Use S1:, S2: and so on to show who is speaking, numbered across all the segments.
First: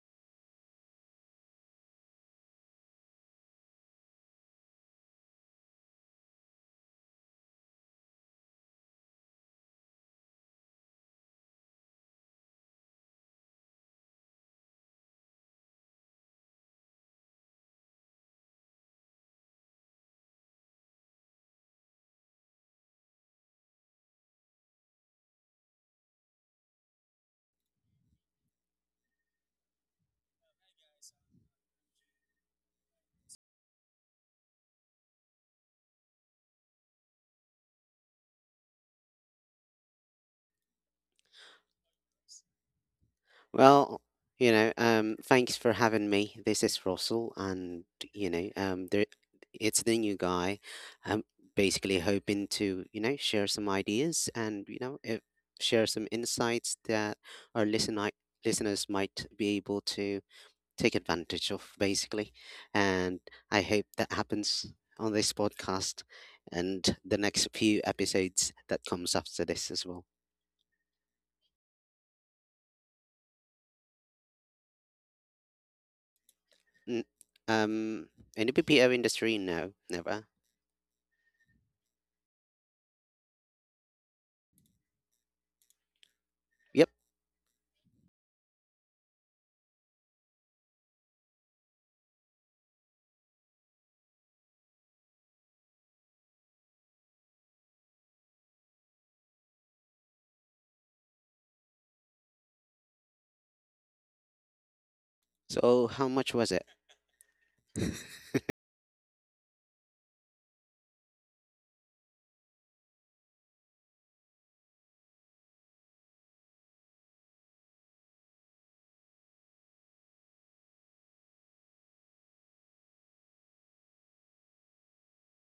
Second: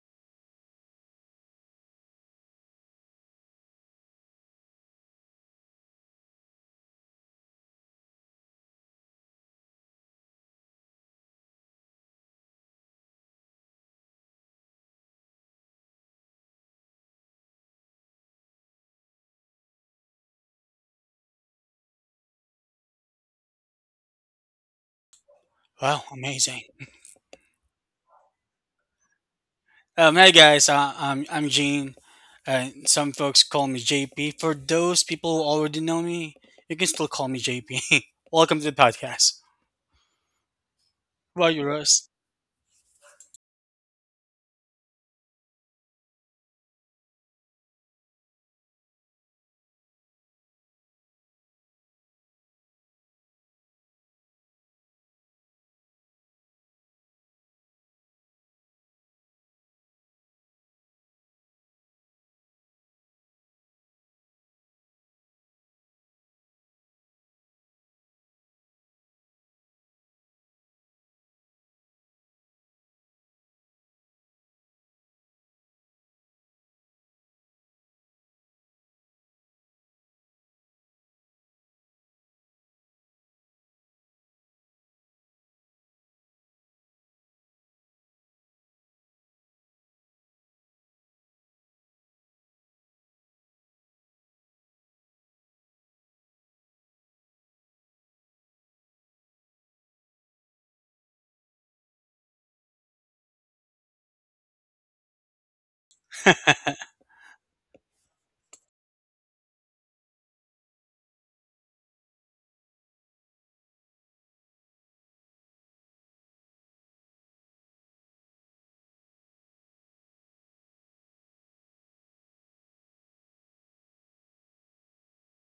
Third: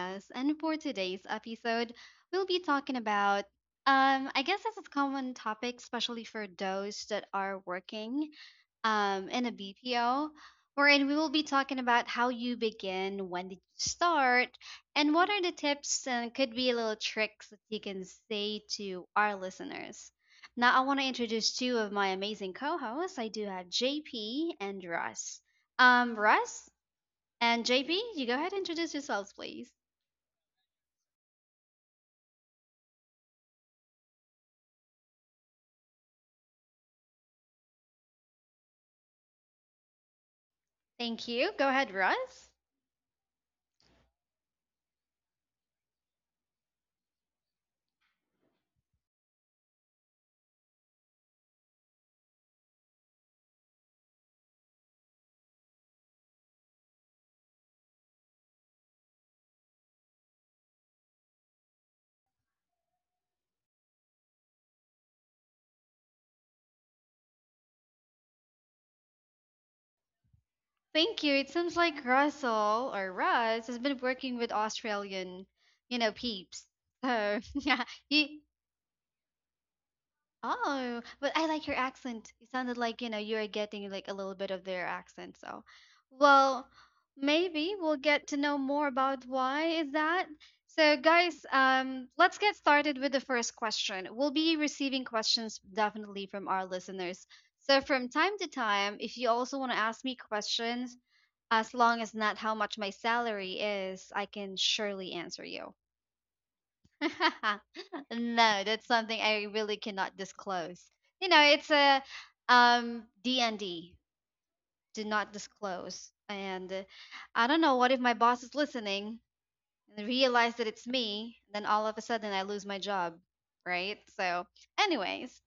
S1: S. And for today's episode, we'll be talking about, I guess this is a common topic, especially for those that are working in a BPO, wherein we will be talking about how you begin, when did you start, and what are the tips and could be little tricks that you can say to our listeners. Now, I want to introduce two of my amazing co hosts. I do have JP and Russ.
S2: Wow, amazing.
S1: Russ, and JP, you go ahead and introduce yourselves, please.
S2: Hey guys, I'm Gene, and some folks call me JP. For those people who already know me, you can still call me JP. Welcome to the podcast.
S1: Thank
S2: How about
S1: you.
S2: you,
S1: Go ahead,
S2: Russ?
S1: Russ.
S3: Well, thanks for having me. This is Russell, and you know, um, there, it's the new guy. I'm basically hoping to, share some ideas, and you know, if, share some insights that our listeners might be able to take advantage of, basically. And I hope that happens on this podcast and the next few episodes that comes after this as well.
S1: Thank you. It seems like Russell or Russ has been working with Australian, you know, peeps.
S3: N-
S1: So yeah,
S3: Um,
S1: he
S3: in the BPO industry, no, never.
S1: oh, but I like your accent. You sounded like, you know, you are getting like a little bit of their accent. So, well,
S3: Yep.
S1: maybe we'll get to know more about why is that. So, guys, let's get started with the first question. We'll be receiving questions definitely from our listeners. So, from time to time, if you also want to ask me questions, as long as not how much my salary is, I can surely answer you.
S3: So how much was it?
S1: No, that's something I really cannot disclose. You know, it's a D and D. Do not disclose. And I don't know what if my boss is listening and realize that it's me, then all of a sudden I lose my job, right? So, anyways,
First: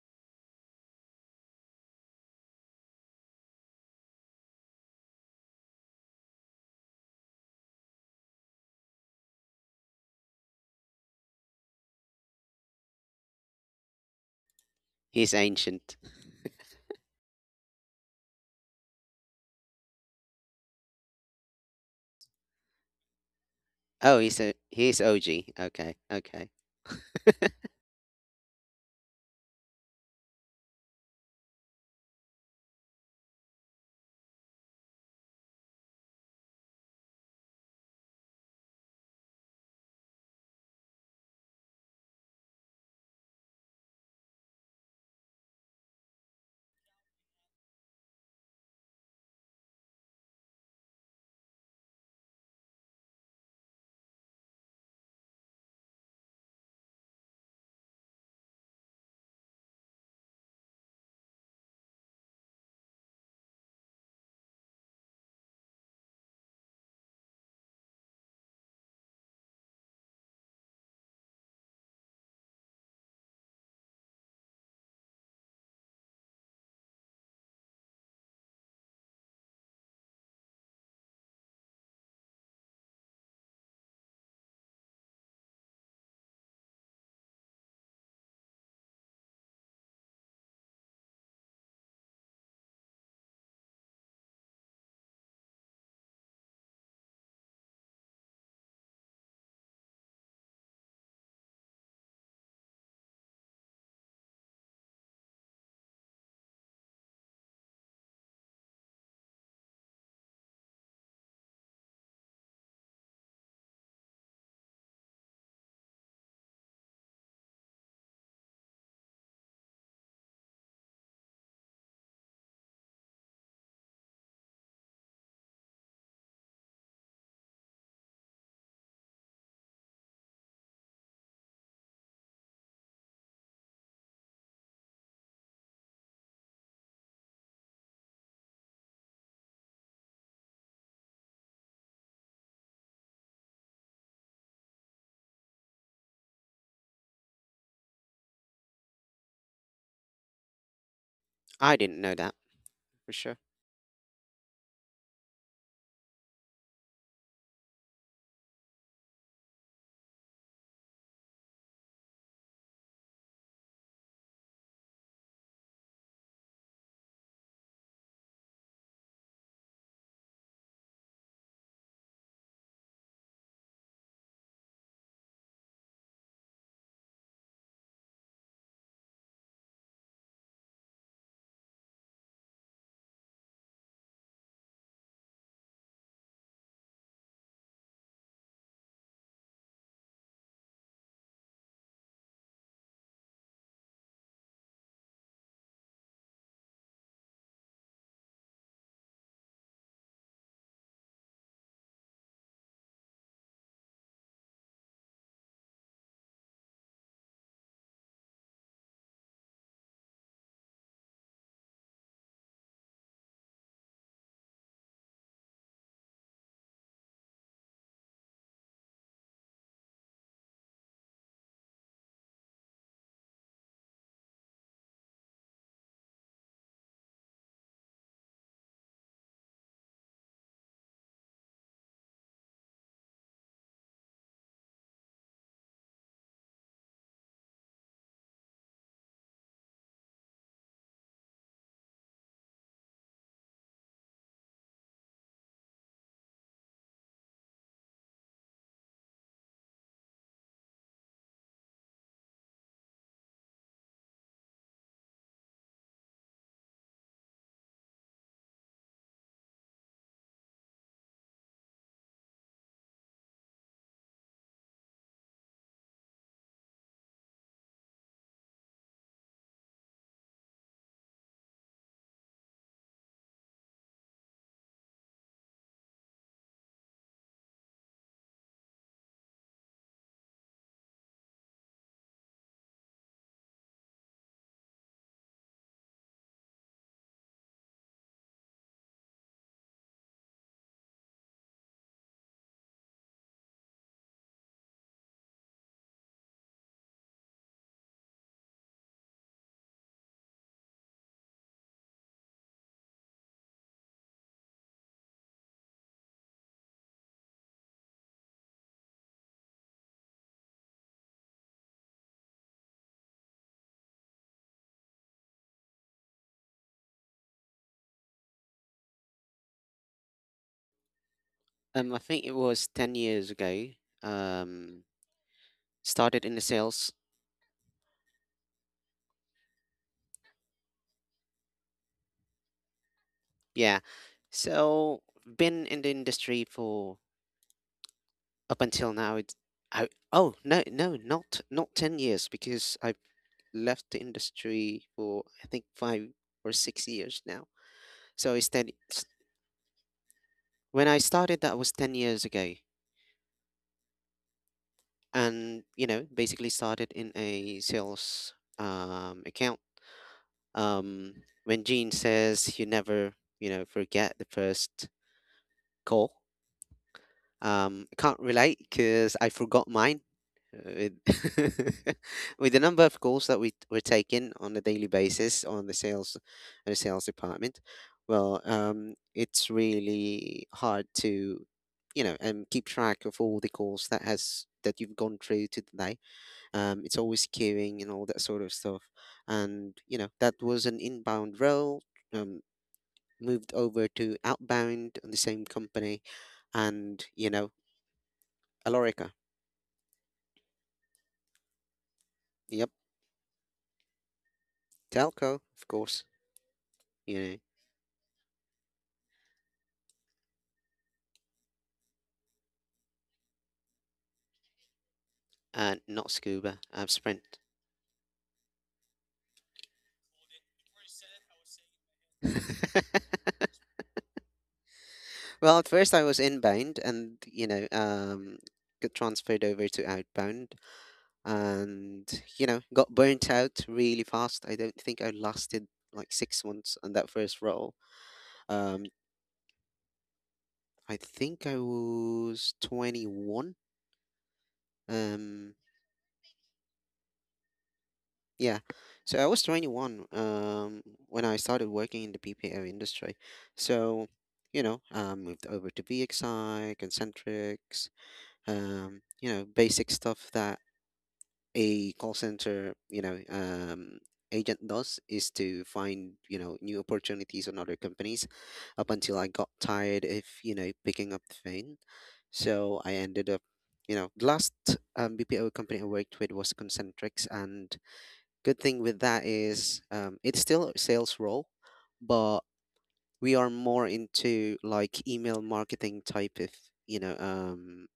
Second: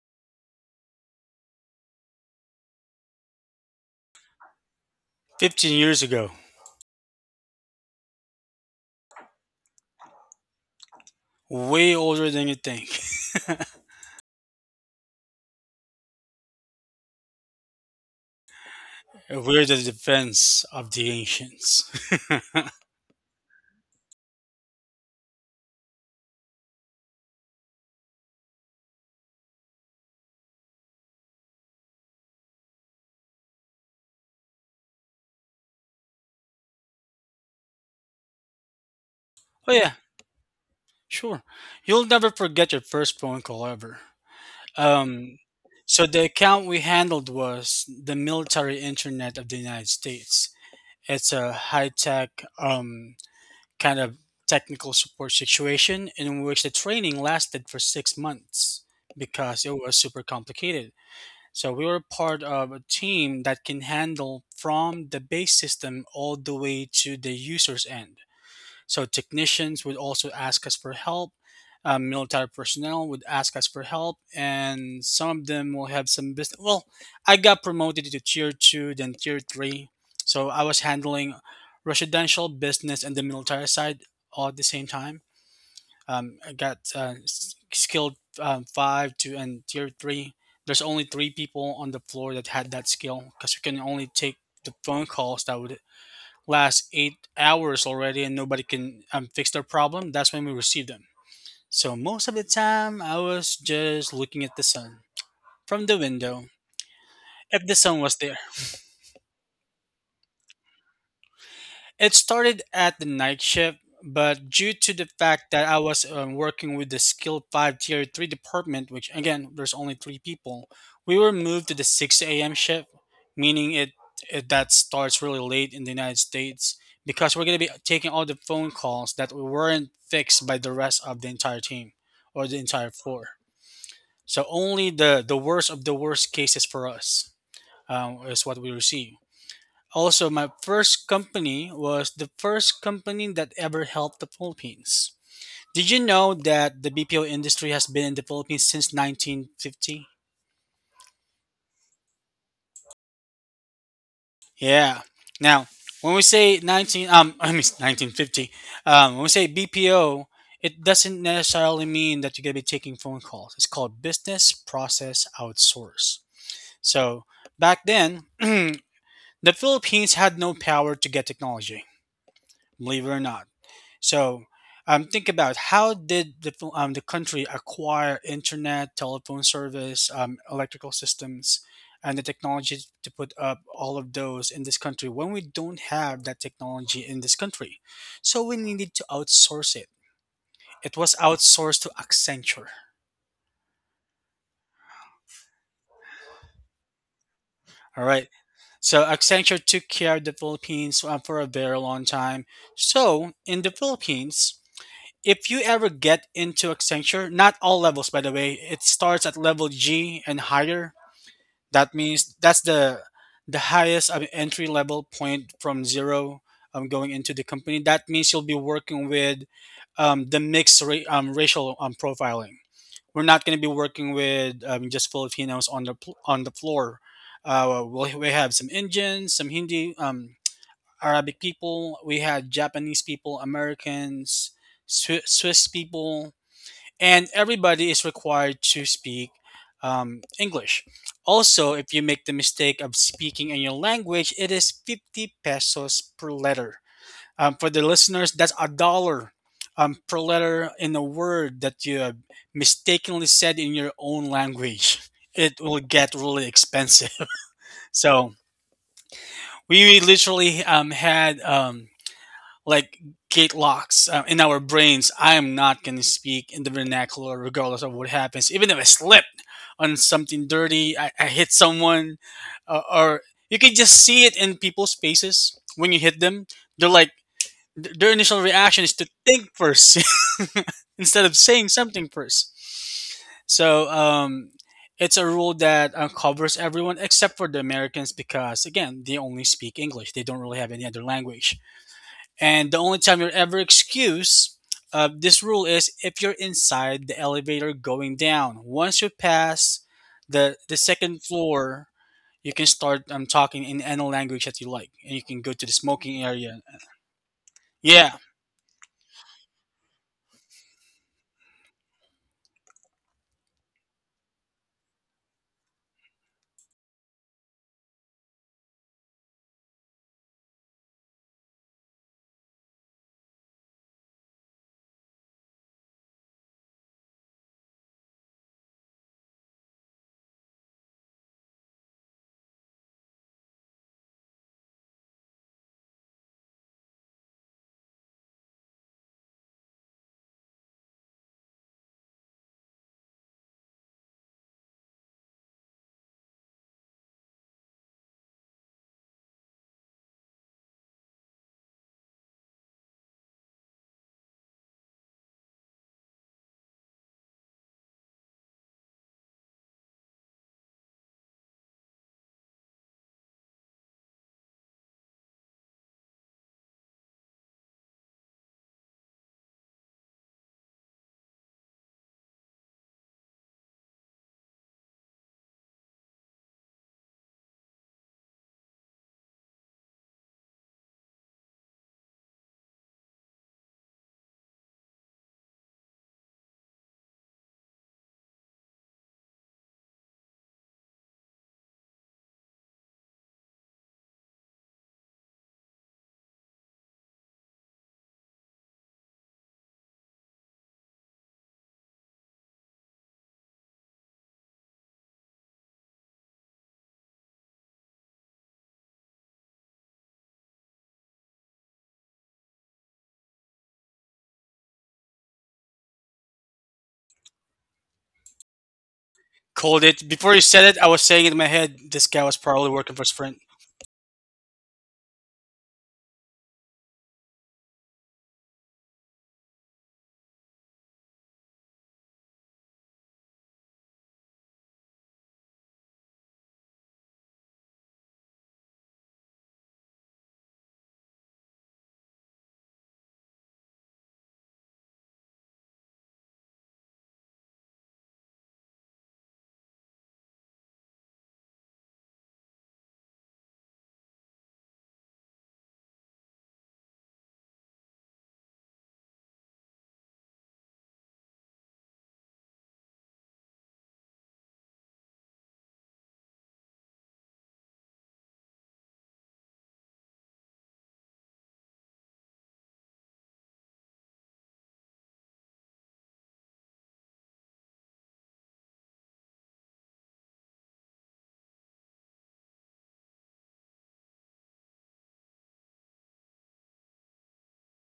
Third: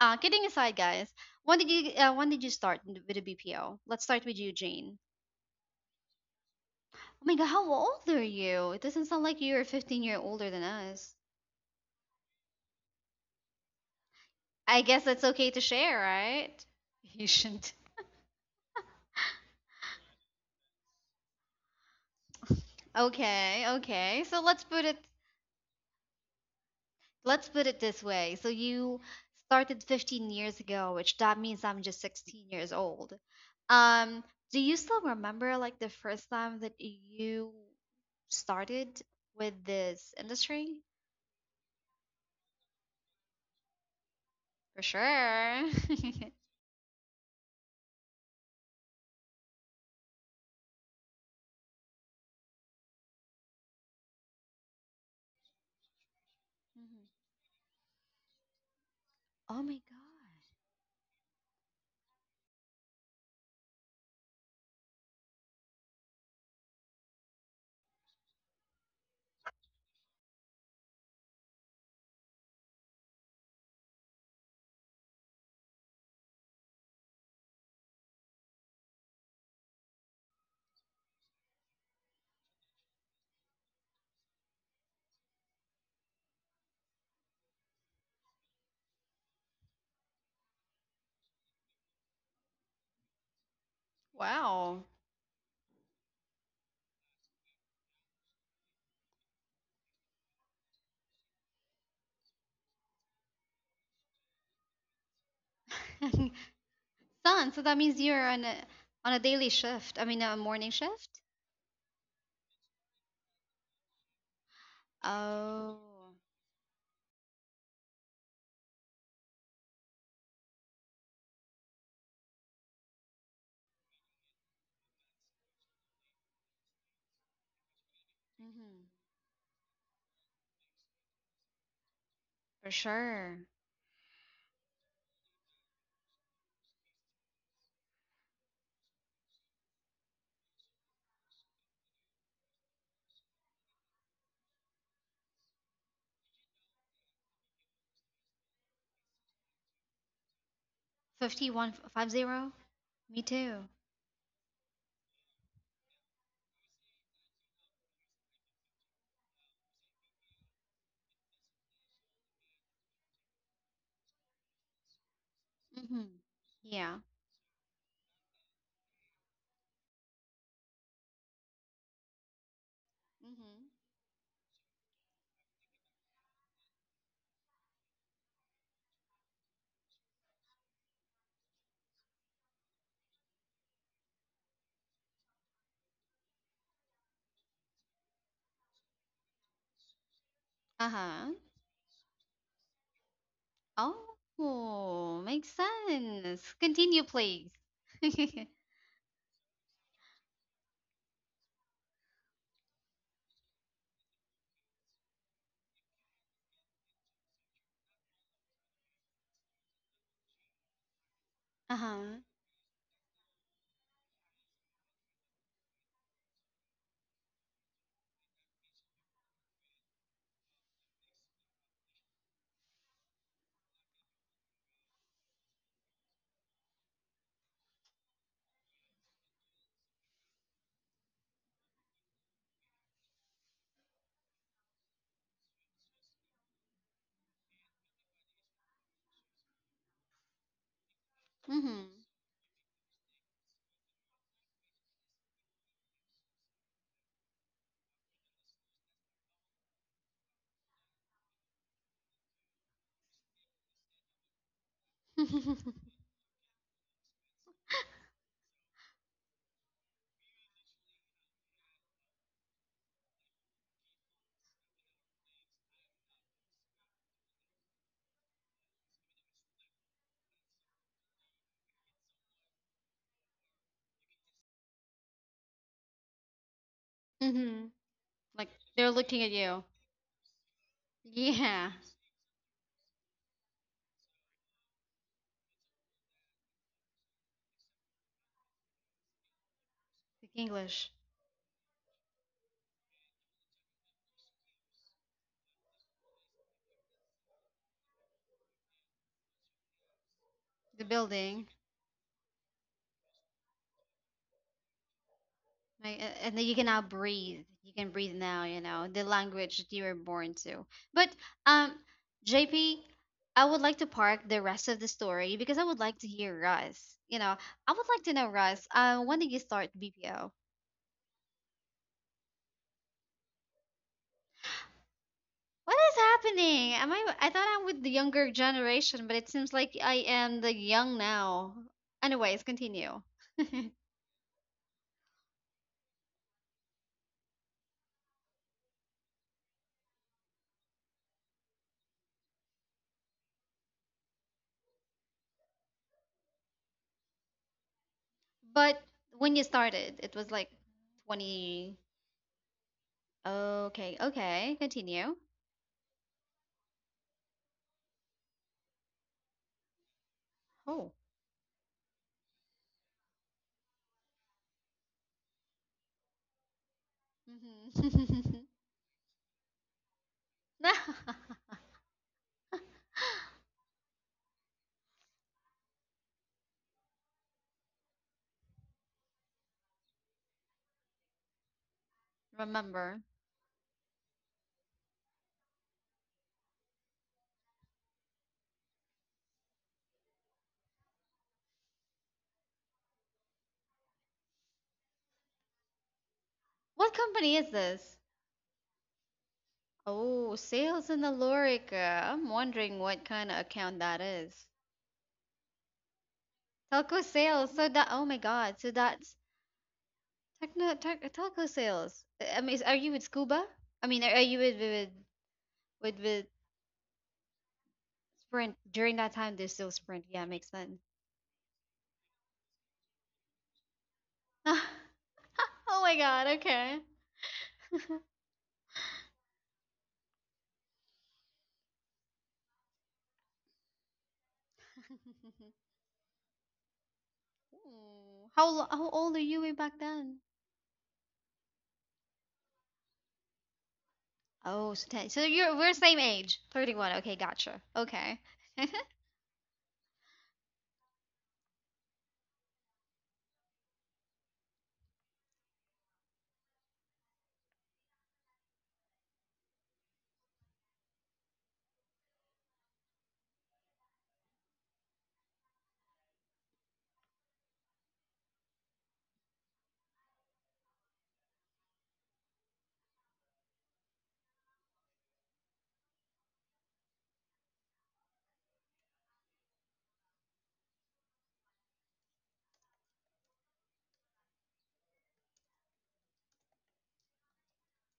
S1: kidding aside, guys, when did you with the BPO? Let's start with you, Jane.
S2: 15 years ago,
S1: Oh my God, how old are you? It doesn't sound like you're 15-year older than us.
S2: way older than you think.
S1: I guess it's
S3: He's
S1: okay to share,
S3: ancient.
S1: right? You shouldn't.
S2: We're the defense of the ancients. Oh
S1: Okay,
S3: Oh,
S1: okay. So
S3: he's a he's OG. Okay, okay.
S1: let's put it this way. So you started 15 years ago, which that means I'm just 16 years old. Um, do you still remember like the first time that you started with
S2: yeah,
S1: this industry?
S2: sure. You'll never forget your first phone call ever.
S1: For
S2: Um,
S1: sure.
S2: so the account we handled was the military internet of the United States. It's a high tech kind of technical support situation in which the
S1: Mhm.
S2: training lasted for 6 months
S1: Oh
S2: because it
S1: my.
S2: was super complicated. So we were part of a team that can handle from the base system all the way to the user's end. So technicians would also ask us for help. Military personnel would ask us for help, and some of them will have some business. Well, I got promoted to tier two, then tier three. So I was handling residential business and the military side all at the same time. I got skilled five to and tier three. There's only three people on the floor that had that skill because you can only take the
S1: Wow.
S2: phone calls that would last 8 hours already and nobody can fix their problem, that's when we receive them. So most of the time, I was just looking at the sun from the
S1: God.
S2: window.
S1: Son, so
S2: If
S1: that
S2: the
S1: means
S2: sun was
S1: you're
S2: there,
S1: on a daily shift. I mean a morning shift?
S2: it started at the night shift, but due to the fact that I was
S1: Oh,
S2: working with the skilled five tier three department, which again, there's only three people, we were moved to the 6 a.m. shift, meaning it that starts really late in the United States because we're going to be taking all the phone
S1: hmm,
S2: calls that weren't fixed by the rest of the entire team or the
S1: for
S2: entire floor.
S1: sure.
S2: So only the worst of the worst cases for us is what we receive. Also, my first company was the first company that ever helped the Philippines. Did you know that the BPO industry has been in the Philippines since 1950?
S1: Fifty-one
S3: I didn't
S1: five
S3: know that
S1: zero.
S3: for
S1: Me
S3: sure.
S1: too.
S2: Yeah. Now, when we say 19, um, I mean 1950, when we say BPO, it doesn't necessarily mean that you're going to be taking phone calls. It's called business process
S1: Hmm.
S2: outsource.
S1: Yeah.
S2: So back then, the Philippines had no power to get technology, believe it or not.
S1: Hmm.
S2: So think about how did the country acquire internet, telephone service, electrical systems, and the technology to put up all of those in this country when we don't have that technology in this country? So we needed to outsource it. It was
S1: Uh-huh.
S2: outsourced to Accenture.
S1: Oh, makes sense. Continue, please.
S2: All right. So Accenture took care of the Philippines for a very long time. So in the Philippines, if you ever get into Accenture, not all levels by the way, it starts at level G and higher. That
S1: Uh-huh.
S2: means that's the highest entry level point from zero going into the company. That means you'll be working with the mixed racial profiling. We're not going to be working with just Filipinos on on the floor. We have some Indians, some Hindi. Arabic people, we had Japanese people, Americans, Swiss people, and everybody is required to speak English. Also,
S1: Hmm.
S2: if you make the mistake of speaking in your language, it is 50 pesos per letter. For the listeners, that's a dollar per letter in a word that you have mistakenly said in your own language. It will get really expensive. So, we literally had like gate locks in our brains. I am not going to speak in the vernacular regardless of what happens. Even if I slip on something dirty, I hit someone, or you can just see it in people's faces when you hit them. They're like,
S1: Hmm.
S2: their initial
S1: Like
S2: reaction
S1: they're
S2: is to
S1: looking at
S2: think
S1: you.
S2: first instead of
S1: Yeah.
S2: saying something first. So it's a rule that covers everyone except for the Americans because, again, they only speak English. They
S1: Speak
S2: don't really have any
S1: English.
S2: other language. And the only time you're ever excused, this rule is if you're inside the elevator going down. Once you pass the
S1: The
S2: second
S1: building.
S2: floor, you can start talking in any language that you like, and you can go to the
S1: Right,
S2: smoking
S1: and then you
S2: area.
S1: can now breathe. You can breathe
S2: Yeah,
S1: now, you know, the language that you were born to. But um JP, I would like to park the rest of the story because I would like to hear Russ. You know, I would like to know Russ, when did you start BPO?
S3: I think it was 10 years ago. Um,
S1: What is
S3: Started in the
S1: happening? Am
S3: sales.
S1: I thought I'm with the younger generation, but it seems like I am the young now. Anyways, continue.
S3: Yeah. So, been in the industry for, up until now. It's, I oh, no, no, not 10 years, because I've left the industry for, I think, 5 or 6 years now. So it's ten.
S1: But when you started, it was like
S3: When I started, that was
S1: 20
S3: 10 years ago.
S1: okay, okay, continue.
S3: And basically started in a sales account
S1: Oh.
S3: um, when Gene says you never forget the first call, I can't
S1: Mhm.
S3: relate because I forgot mine, uh, with, with the number of calls that we were taking on a daily basis on the sales department. Well, it's really hard to keep
S1: Remember.
S3: track of all the calls that you've gone through today. It's always queuing and all that sort of stuff. And that was an inbound role. Um, Moved over to outbound on the same company,
S1: What
S3: and
S1: company is this?
S3: Alorica.
S1: Oh, sales in Alorica. I'm
S3: Yep,
S1: wondering what kind of account that is.
S3: telco, of course.
S1: Telco
S3: You know,
S1: sales. So that, oh my God. So that's telco sales. I mean, are you with Scuba? I mean, are you
S3: and not
S1: with
S3: scuba. I, Sprint.
S1: Sprint? During that time, there's still
S2: called
S1: Sprint.
S2: it.
S1: Yeah,
S2: Before
S1: makes
S2: you said
S1: sense.
S2: it, I was saying it in my head. This guy was probably working for Sprint.
S3: Well, at
S1: Oh my
S3: first I was
S1: God. Okay.
S3: inbound, and got transferred over to outbound, and got burnt out really fast. I don't think I lasted like 6 months on that first role.
S1: Hmm.
S3: Um,
S1: How old are you way back then?
S3: I think I was 21.
S1: Oh, so 10. So you're
S3: Um,
S1: we're same age. 31. Okay, gotcha. Okay.
S3: yeah. So I was 21, when I started working in the BPO industry. So, I moved over to VXI, Concentrics, basic stuff that a call center, agent does is to find, new opportunities on other companies, up until I got tired of, picking up the phone. So I ended up, the last BPO company I worked with was Concentrix. And good thing with that is, it's still a sales role, but we are more into like email marketing type of, you know, um,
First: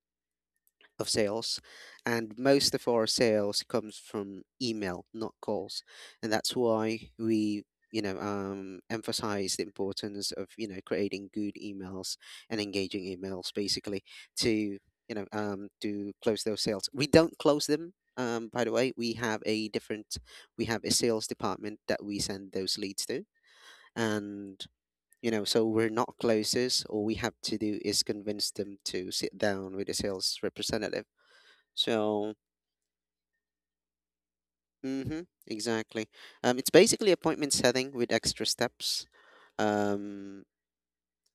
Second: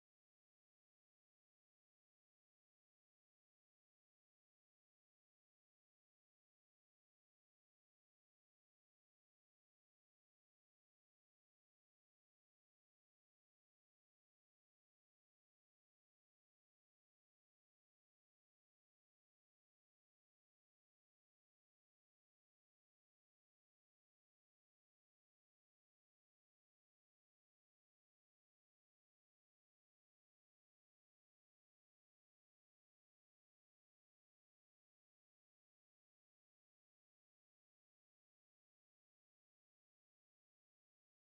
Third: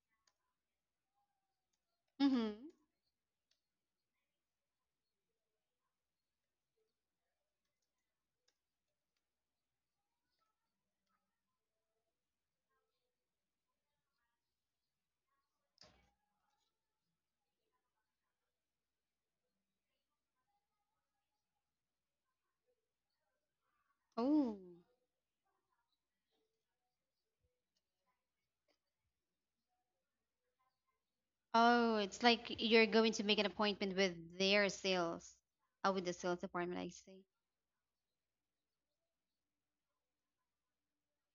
S3: of sales, and
S1: Hmm.
S3: most of our sales comes from email, not calls, and that's why we emphasize the importance of creating good emails and engaging emails, basically, to to close those sales. We don't close them. By the way, we have a sales department that we send those leads to,
S1: Oh.
S3: and so we're not closers. All we have to do is convince them to sit down with a sales representative,
S1: Oh, it's
S3: so,
S1: like you're going to make an appointment with their
S3: mm-hmm,
S1: sales. Oh, with
S3: exactly.
S1: the sales
S3: It's
S1: department, I see.
S3: basically
S1: Of
S3: appointment setting with extra steps. Um,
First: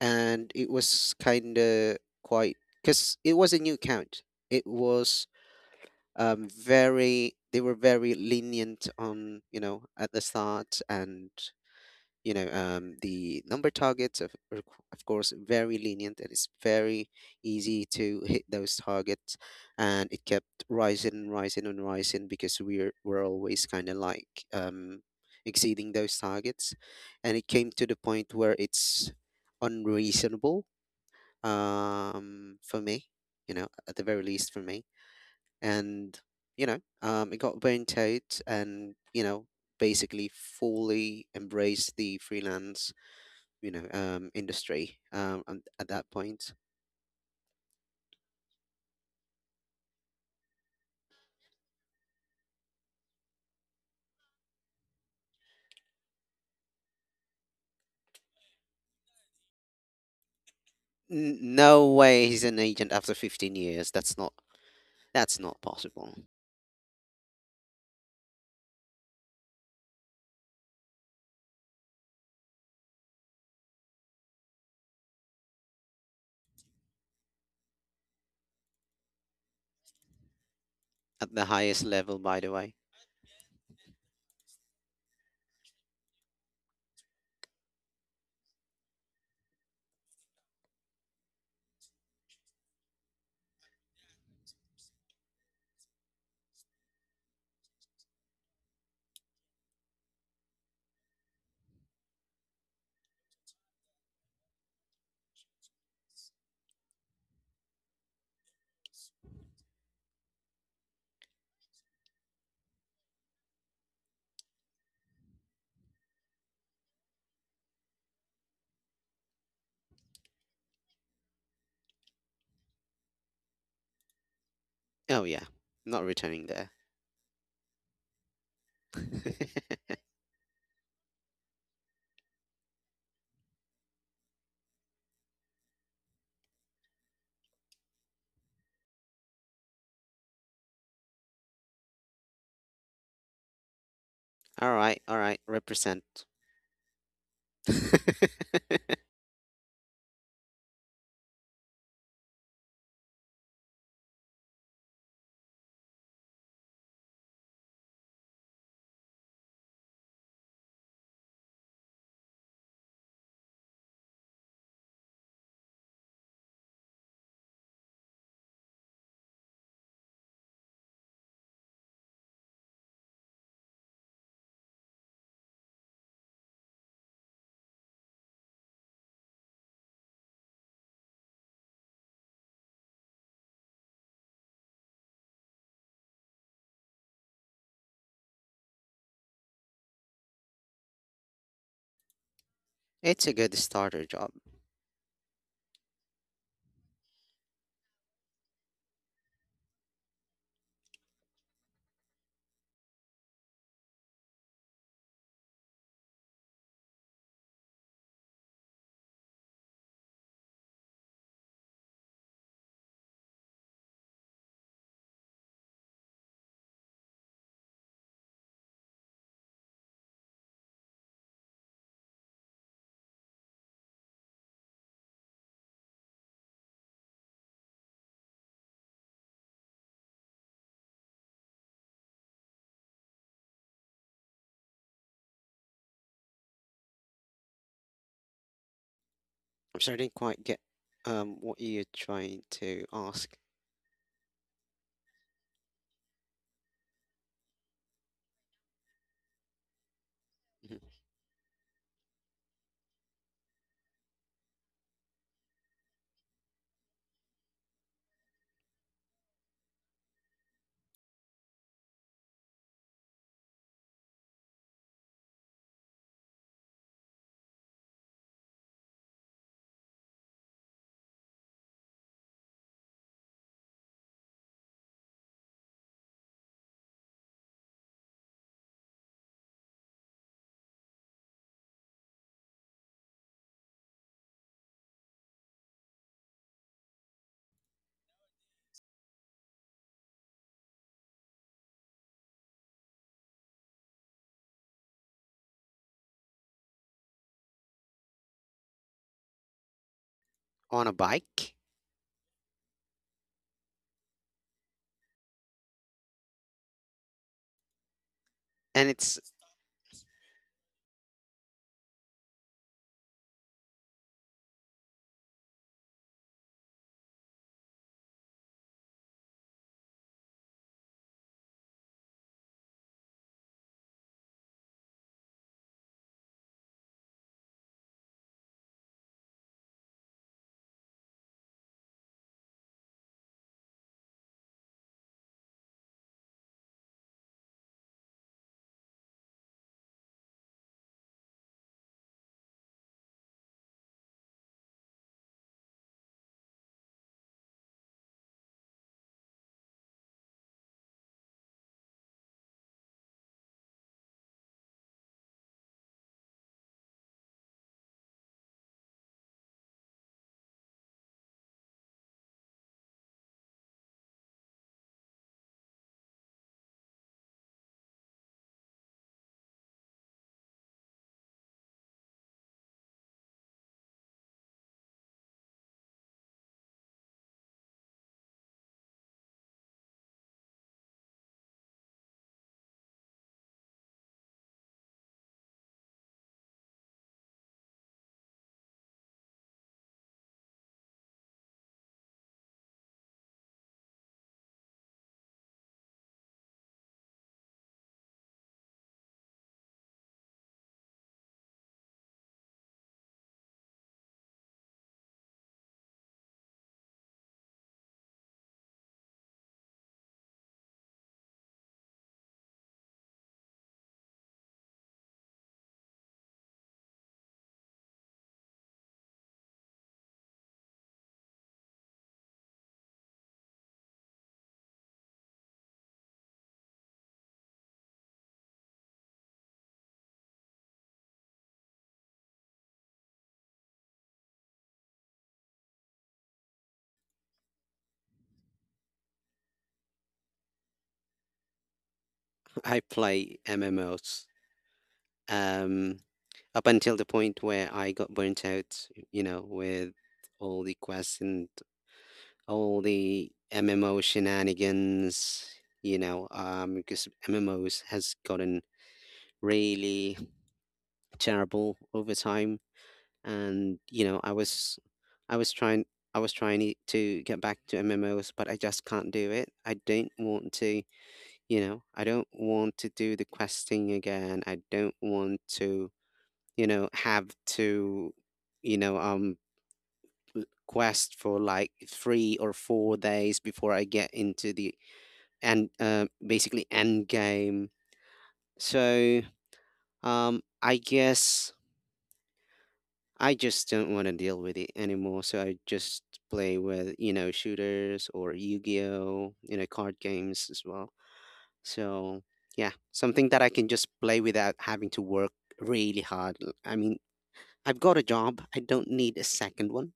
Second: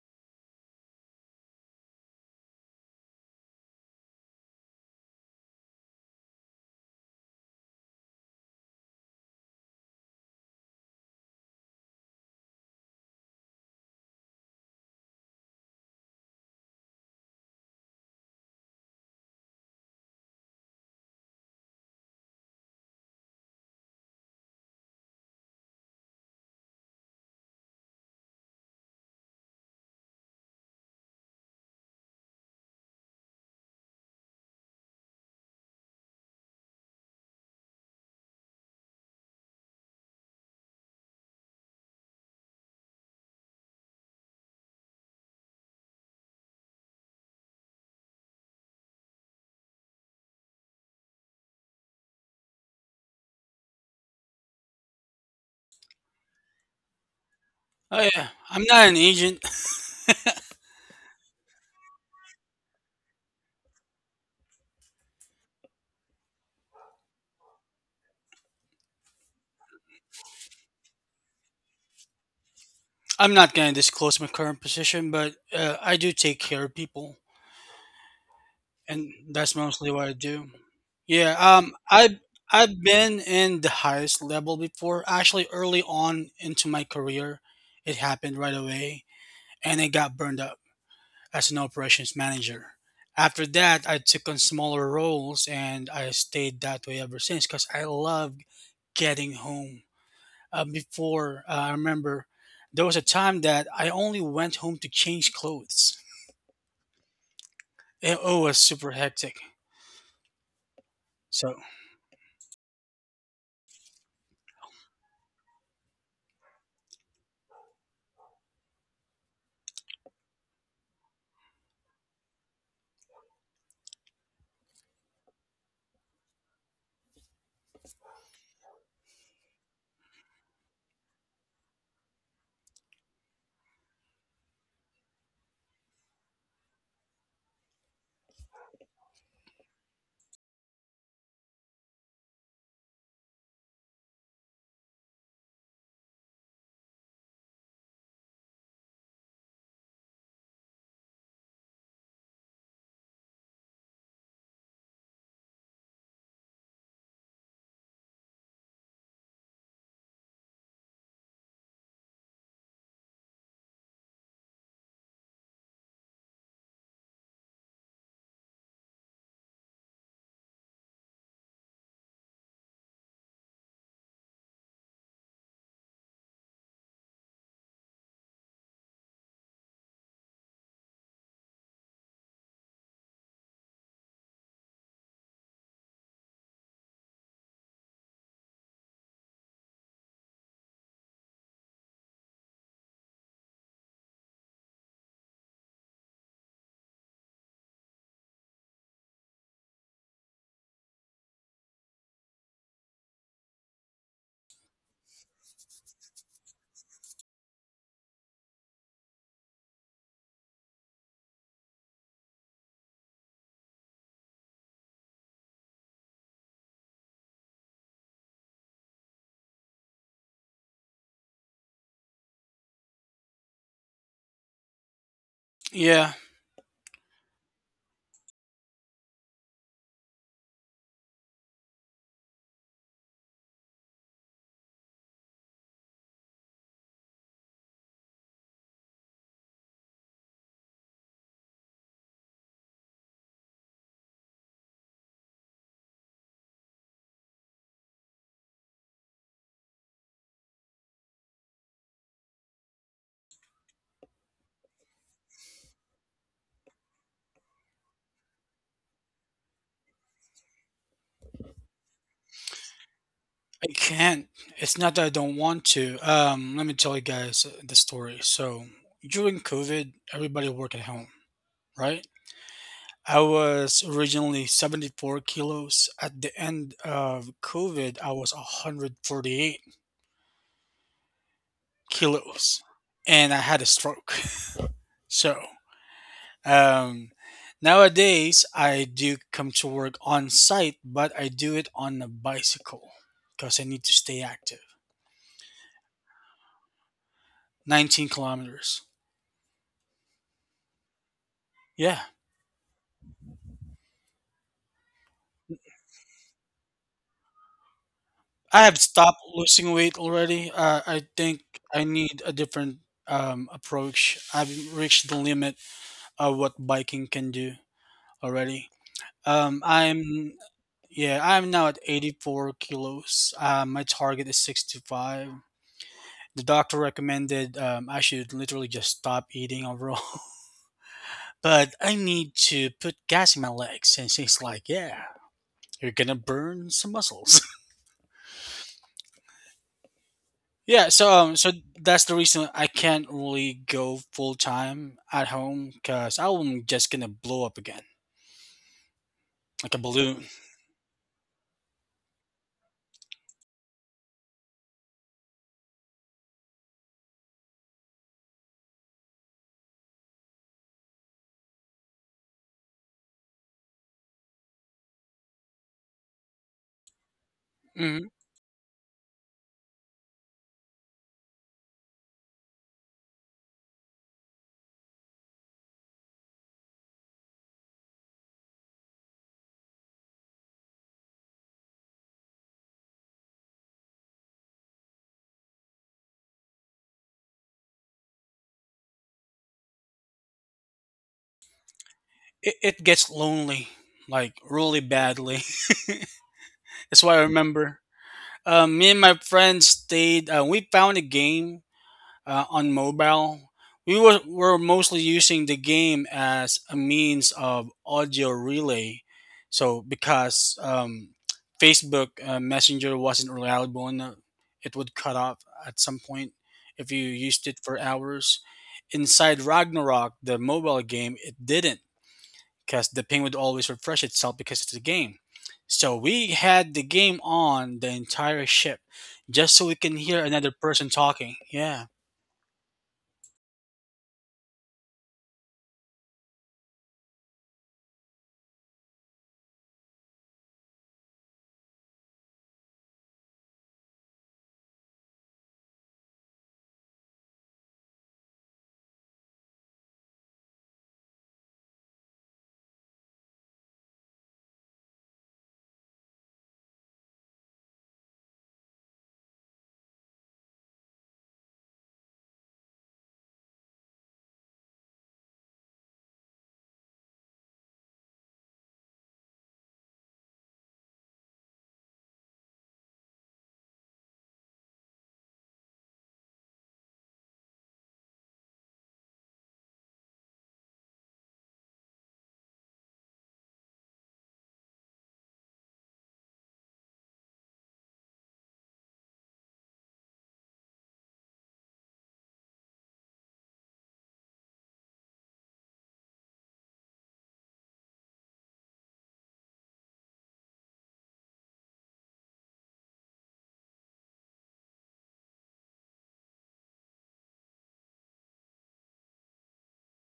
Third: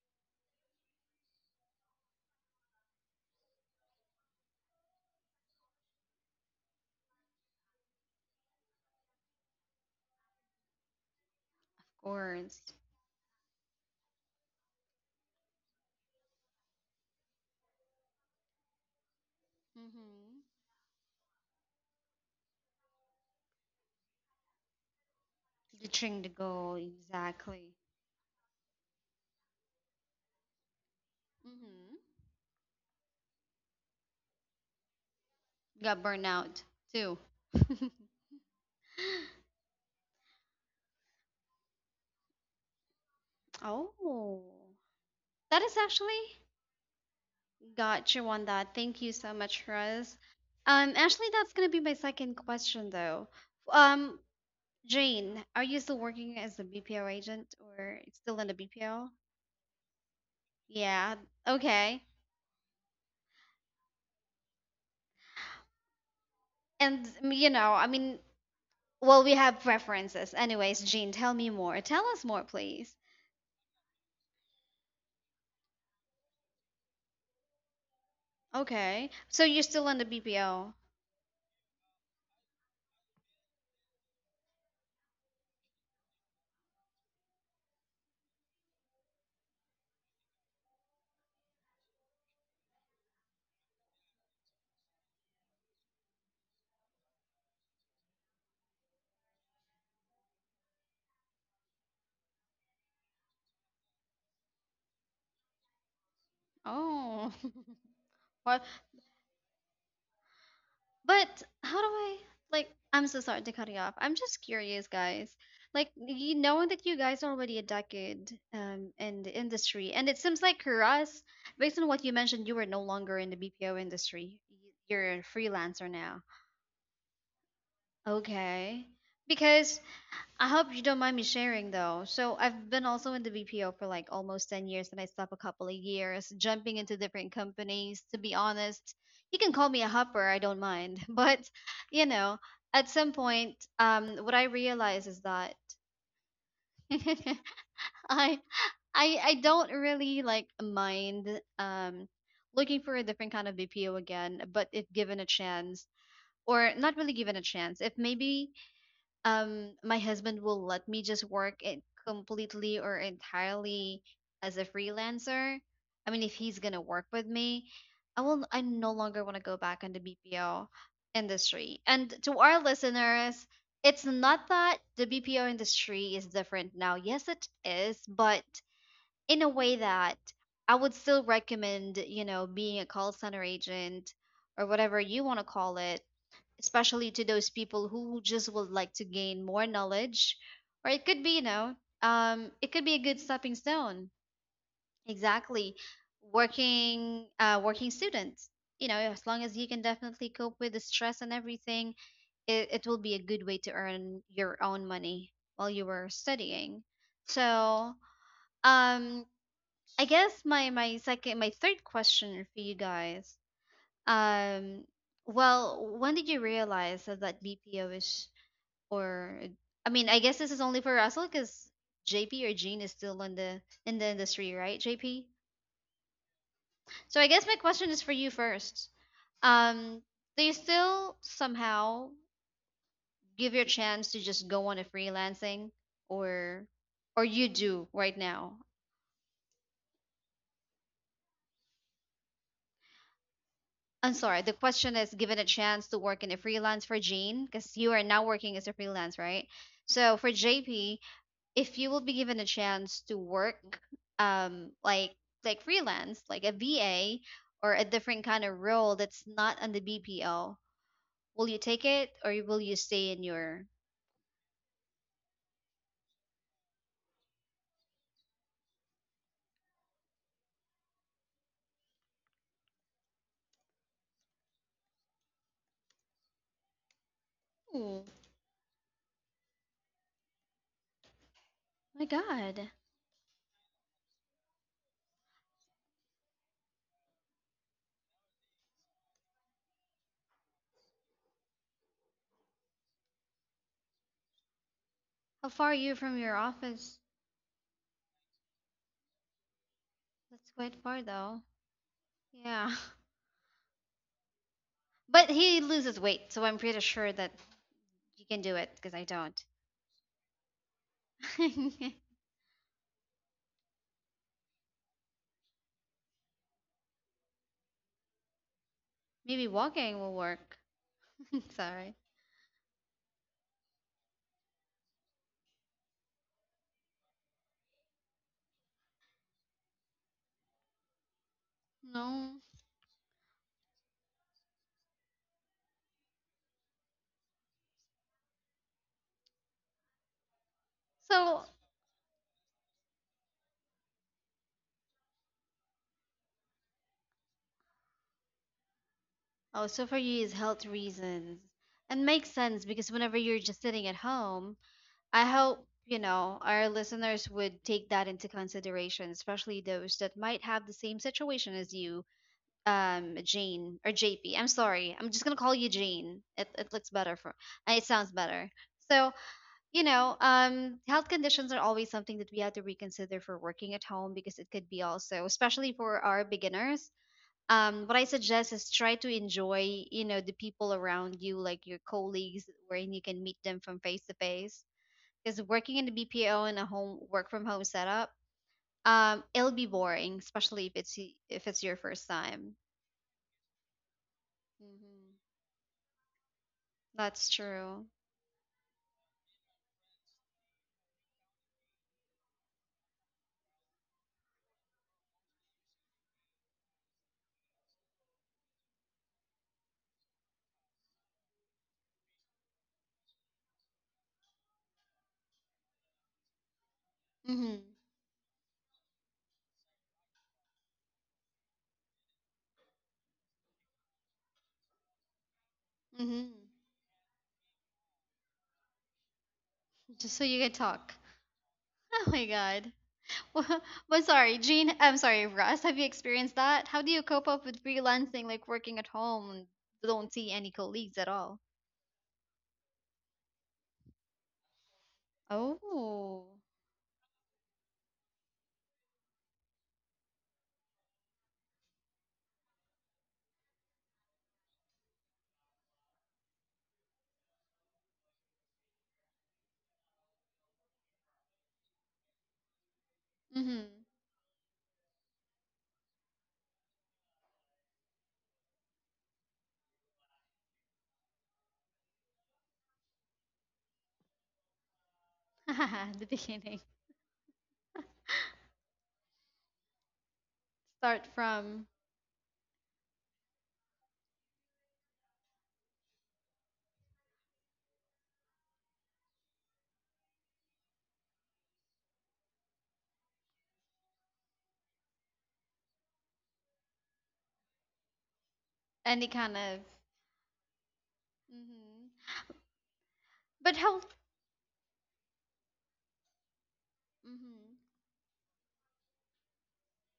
S3: and it was kind of quite, because it was a new count. It was very They were very lenient on, at the start, and
S1: course.
S3: the number targets of of course very lenient, and it's very easy to hit those targets, and it
S1: Mm-hmm.
S3: kept rising and rising and rising, because we're always kind of like, exceeding those
S1: Reaching the
S3: targets,
S1: goal,
S3: and it came
S1: exactly.
S3: to the point where it's unreasonable,
S1: Mm-hmm.
S3: for me, at the very least for me,
S1: Got
S3: and
S1: burnout too.
S3: it got burnt out, and basically fully embraced the freelance
S1: Oh,
S3: industry,
S1: that is
S3: at that
S1: actually
S3: point.
S1: got you on that. Thank you so much, Russ. Actually, that's gonna be my second question though. Um, Jane, are you still working as a BPO agent
S2: Oh
S1: or it's
S2: yeah,
S1: still in the
S2: I'm not an
S1: BPO?
S2: agent.
S1: Yeah,
S3: No
S1: okay.
S3: way he's an agent after 15 years. That's not possible.
S1: And you know, I mean, well, we have preferences. Anyways, Jane, tell me more. Tell us more, please.
S2: I'm not gonna disclose my current position, but I do take care of people,
S1: Okay.
S2: and
S1: So
S2: that's
S1: you're still
S2: mostly
S1: in the
S2: what I do.
S1: BPO.
S2: Yeah,
S3: At the highest level, by the way.
S2: I've been in the highest level before. Actually, early on into my career, it happened right away, and it got burned up as an operations manager. After that, I took on smaller roles, and I stayed that way ever since because I love getting home. Before, I remember there was a time that I only went home to change clothes.
S1: Oh.
S2: It was
S1: Well,
S2: super hectic.
S1: But
S2: So
S1: how do I like I'm so sorry to cut you off. I'm just curious, guys. Like you knowing that you guys are already a decade in the industry, and it seems like for us, based on what you mentioned, you were no longer in the BPO industry. You're a
S3: Oh yeah,
S1: freelancer
S3: not
S1: now.
S3: returning there.
S1: Okay. Because I hope you don't mind me sharing though. So I've been also in the BPO for like almost 10 years and I stopped a couple of years jumping into different companies. To be honest, you can call me a hopper, I don't mind. But, you know, at some point, what I
S3: All right,
S1: realize
S3: all
S1: is
S3: right,
S1: that
S3: represent.
S1: I I don't really like mind um looking for a different kind of BPO again, but if given a chance or not really given a chance, if maybe my husband will let me just work it completely or entirely as a freelancer. I mean, if he's gonna work with me, I no longer want to go back in the BPO industry. And to our listeners, it's not that the BPO industry is different now, yes it is, but in a way that I would still recommend, you know, being a call center agent or whatever you want to call it, especially to those people who just would like to gain more knowledge, or it could be a good
S3: It's a good
S1: stepping
S3: starter
S1: stone.
S3: job.
S1: Exactly. Working students, you know, as long as you can definitely cope with the stress and everything, it will be a good way to earn your own money while you were studying. So, um I guess my third question for you guys. um well, when did you realize that BPO is, or I mean, I guess this is only for Russell because JP or Gene is still in the industry, right, JP?
S2: yeah,
S1: So I guess my question is for you first. Um, do you still somehow give your chance to just go on a freelancing or or you do right now?
S3: I'm sorry, I didn't quite get what you're trying to ask.
S1: I'm sorry, the question is given a chance to work in a freelance for Gene, because you are now working as a freelance, right? So for
S3: Mhm.
S1: JP, if you will be given a chance to work like freelance like a VA, or a different kind of role that's not on the BPO, will you take it or will you stay in your...
S2: I can't. It's not that I don't want to. Let me tell you guys the story. So during COVID, everybody worked at home, right? I was originally 74 kilos. At the end of COVID,
S1: Oh
S2: I was 148
S1: my
S2: kilos
S1: God,
S2: and I had a stroke. So, um, nowadays I do come to work on site, but I do it on a bicycle because I need to stay active.
S1: how far are you from your office?
S2: 19 kilometers.
S1: That's quite
S3: On a
S1: far though.
S3: bike.
S2: Yeah,
S1: Yeah. But he loses weight, so I'm pretty sure that you can do
S2: I
S1: it,
S2: have
S3: And
S1: because I
S3: it's
S2: stopped
S1: don't.
S2: losing weight already. I think I need a different approach. I've reached the limit of what biking can do already.
S1: Maybe walking will
S2: I'm
S1: work.
S2: Yeah, I'm now at
S1: Sorry.
S2: 84 kilos. My target is 65. The doctor recommended I should literally just stop eating overall, but I need
S1: No.
S2: to put gas in my legs, and she's like, "Yeah, you're gonna burn some muscles." Yeah, so um,
S1: So...
S2: so that's the reason I can't really go full time at home because I'm just gonna blow up again
S1: Oh,
S2: like a
S1: so for
S2: balloon.
S1: you is health reasons. And makes sense because whenever you're just sitting at home, I hope, you know, our listeners would take that into consideration, especially those that might have the same situation as you, Jane or JP. I'm sorry. I'm just gonna call you Jane. It looks better for it
S2: Mm,
S1: sounds better. So, you know, health conditions are always something that we have to reconsider for working at home because it could be also, especially for our beginners, what I suggest is try to enjoy, you know, the people around you, like your colleagues, wherein you can meet them from face to face. Because working in the BPO in a home work from home setup, it'll be boring, especially if if it's your first
S2: it,
S1: time.
S2: it gets lonely, like really
S1: Hmm.
S2: badly. That's why I
S1: That's
S2: remember.
S1: true.
S2: Me and my friends stayed. We found a game on mobile. Were mostly using the game as a means of audio relay. So, because Facebook Messenger wasn't reliable enough, it would cut off at some point if you used it
S1: Hmm.
S2: for hours. Inside Ragnarok, the mobile game, it didn't because the ping would always refresh itself because it's a game. So, we
S1: Hmm.
S2: had the game on the entire ship just so we can
S1: Just so
S2: hear
S1: you can
S2: another person
S1: talk.
S2: talking. Yeah.
S1: Oh my God. But sorry, Jean. I'm sorry, Russ. Have you experienced that? How do you cope up with freelancing, like working at home and don't see any colleagues at all?
S3: I play MMOs, um
S1: Oh.
S3: up until the point where I got burnt out, with all the quests and all the MMO shenanigans, because MMOs has gotten really terrible over time,
S1: Mhm.
S3: and I was trying, I was trying I- to get back to MMOs, but I just can't do it. I don't want to, I don't want to do the questing again. I don't want to
S1: The beginning.
S3: have to, you know, um,
S1: Start
S3: quest for
S1: from
S3: like 3 or 4 days before I get into the and basically end game. So I guess I just don't want to deal with it anymore. So I just play with shooters or
S1: any kind
S3: Yu-Gi-Oh,
S1: of.
S3: card games as well.
S1: Mhm.
S3: So yeah, something that I
S1: But
S3: can
S1: how?
S3: just play without having to work really hard. I mean,
S1: Mhm.
S3: I've got a job. I don't need a second one.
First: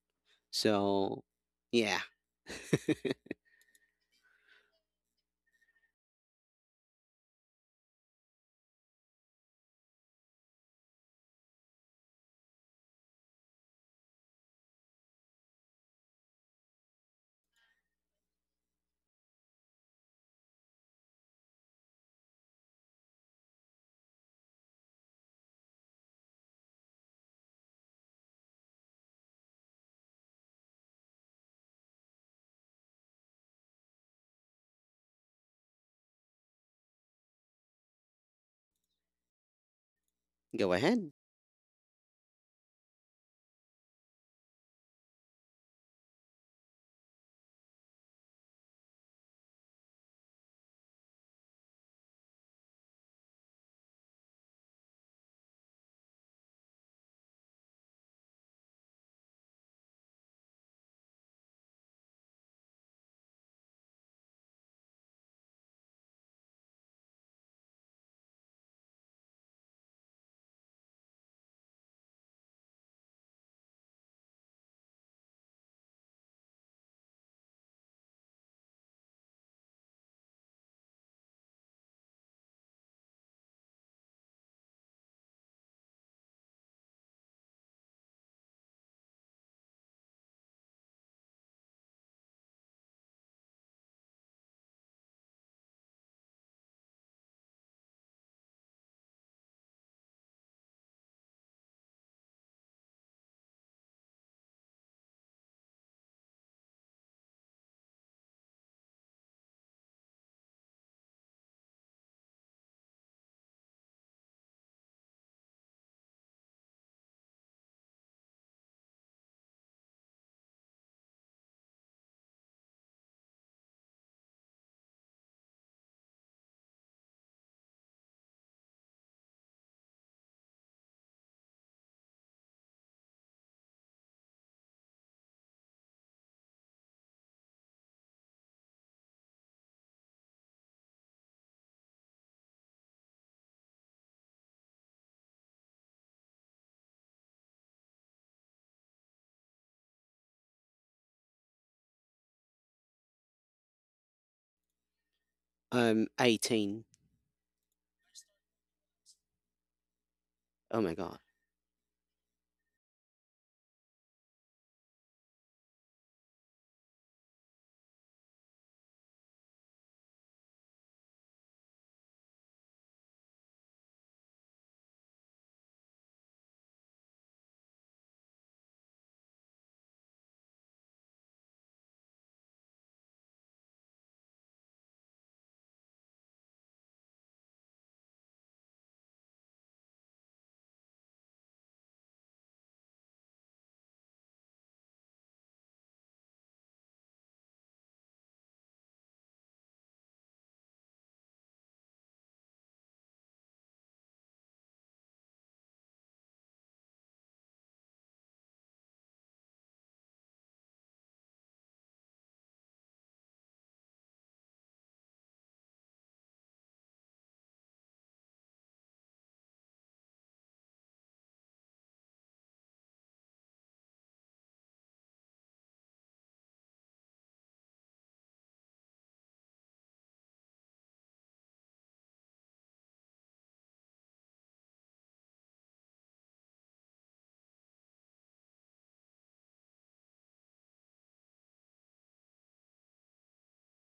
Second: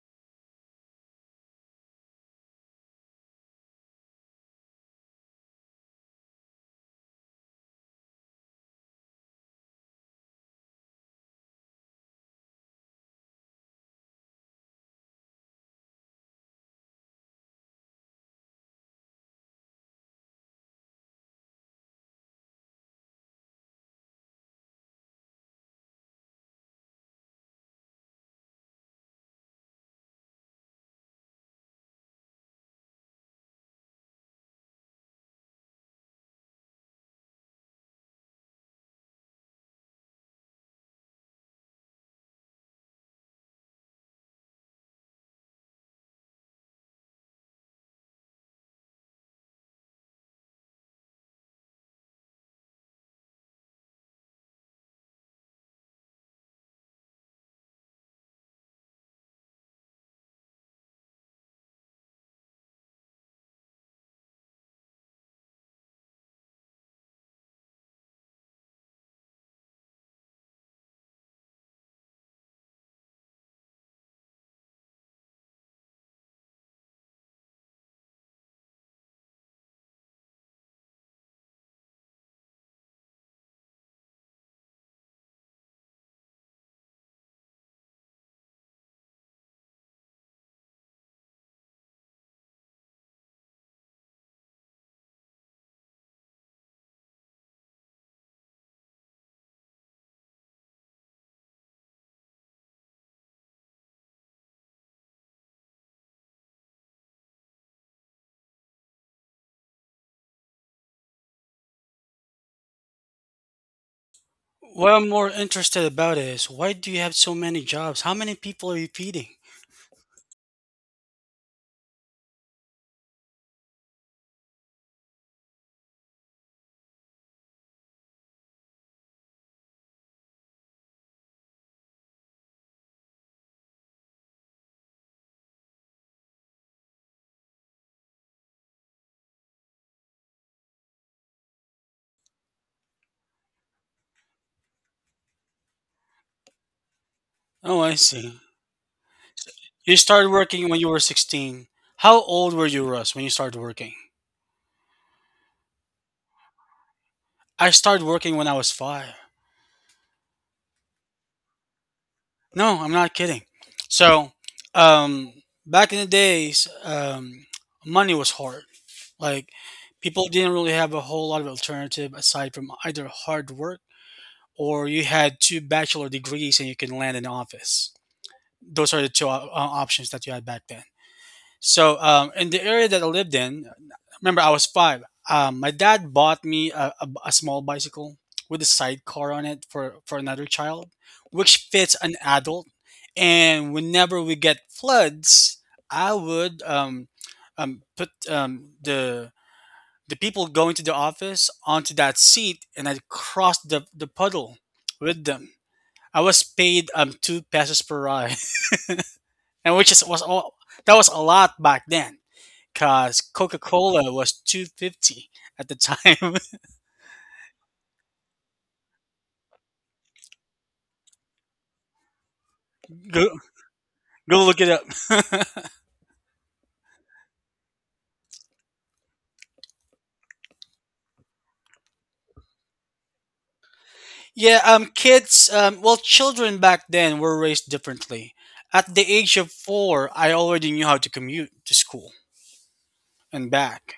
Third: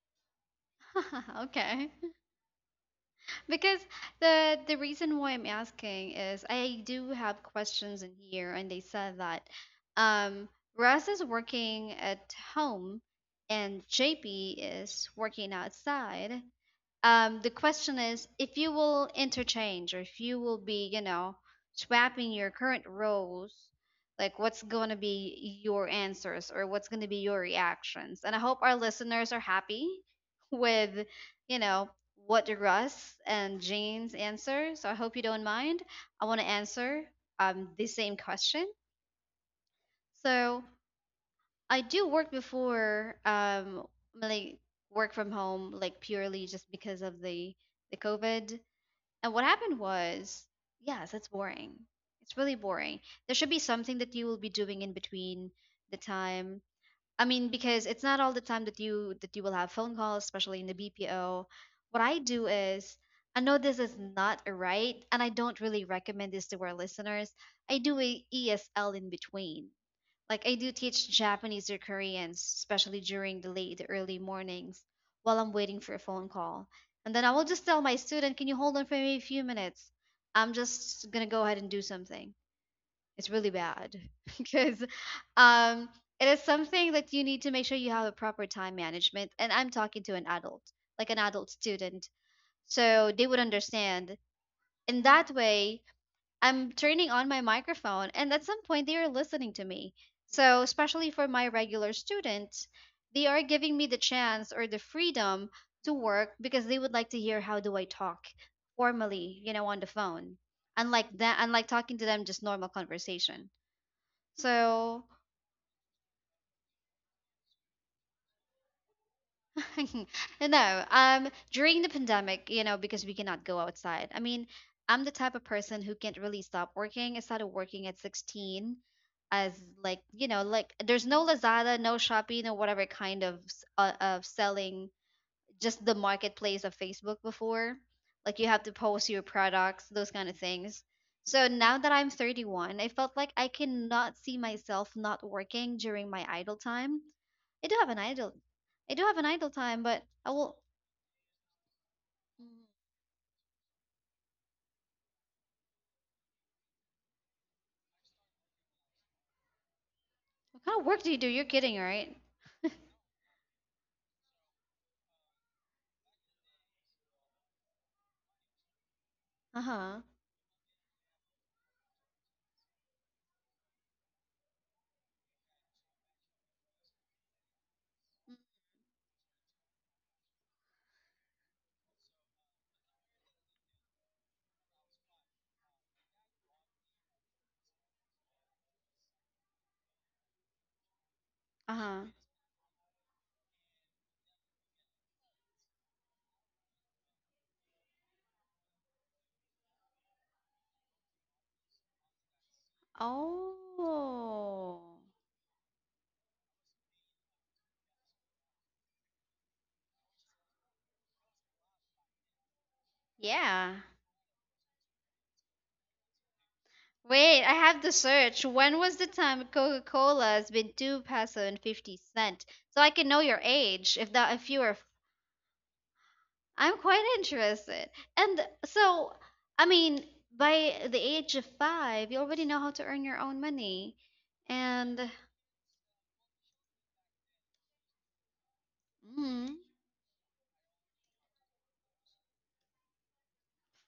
S3: So,
S1: Okay.
S3: yeah,
S1: Because the reason why I'm asking is I do have questions in here, and they said that um Russ is working at home and JP is working outside. The question is if you will interchange or if you will be, you know, swapping your current roles, like what's going to be your answers or what's going to be your reactions. And I hope our listeners are happy with, you know, what Russ and Jane's answer. So I hope you don't mind. I want to answer the same question. So
S3: go ahead.
S1: I do work before, like work from home, like purely just because of the COVID. And what happened was, yes, it's boring. It's really boring. There should be something that you will be doing in between the time. I mean, because it's not all the time that you will have phone calls, especially in the BPO. What I do is, I know this is not right, and I don't really recommend this to our listeners. I do a ESL in between. Like I do teach Japanese or Koreans, especially during the early mornings while I'm waiting for a phone call. And then I will just tell my student, "Can you hold on for me a few minutes? I'm just gonna go ahead and do something." It's really bad because um, it is something that you need to make sure you have a proper time management. And I'm talking to an adult, like an adult student, so they would understand. In that way, I'm turning on my microphone, and at some point, they are listening to me. So, especially for my regular students, they are giving me the chance or the freedom to work because they would like to hear how do I talk formally, on the phone. Unlike that, unlike talking to them just normal conversation.
S2: What I'm
S1: So,
S2: more interested about is why do you have so many jobs? How many people are you feeding?
S1: no, during the pandemic, you know, because we cannot go outside. I mean, I'm the type of person who can't really stop working. I started working at 16 as like, you know, like there's no Lazada, no Shopee, no whatever kind of of selling just the marketplace of Facebook before. Like you have to post your products, those kind of things. So now that I'm 31, I felt like I cannot see myself not working during my idle time.
S2: Oh,
S1: I do
S2: I
S1: have an
S2: see.
S1: idle I do have an idle
S2: You
S1: time, but
S2: started
S1: I
S2: working
S1: will
S2: when you were 16. How old were
S1: mhm.
S2: you, Russ, when you started working?
S3: I'm 18.
S2: I started working when I was five.
S1: What
S3: Oh
S1: kind
S3: my
S1: of work
S3: God.
S1: do you do? You're kidding, right?
S2: No, I'm not kidding. So, um, back in the days, money was hard. Like,
S1: Uh-huh.
S2: people didn't really have a whole lot of alternative aside from either hard work or you had two bachelor degrees and you can land an office. Those are the two options that you had back then. So, in the area that I lived in, remember I was five. My dad bought me a small bicycle with a sidecar on it for another child, which fits an
S1: Uh-huh.
S2: adult. And whenever we get floods, I would put the people going to the office onto that seat, and I'd cross the puddle
S1: Oh.
S2: with them. I was paid two pesos per ride and which is was all that was a lot back then, cause Coca
S1: Yeah.
S2: Cola was 2.50 at the time.
S1: Wait, I have to search. When was the time Coca Cola has been two peso and fifty cents? So I can know
S2: go
S1: your age. If
S2: Go
S1: that,
S2: look
S1: if
S2: it
S1: you
S2: up.
S1: are, I'm quite interested. And so, I mean, by the age of five, you already know how to earn your own money.
S2: Yeah,
S1: And
S2: children back then were raised differently. At the age of
S1: mm,
S2: four, I already knew how to commute to school and back.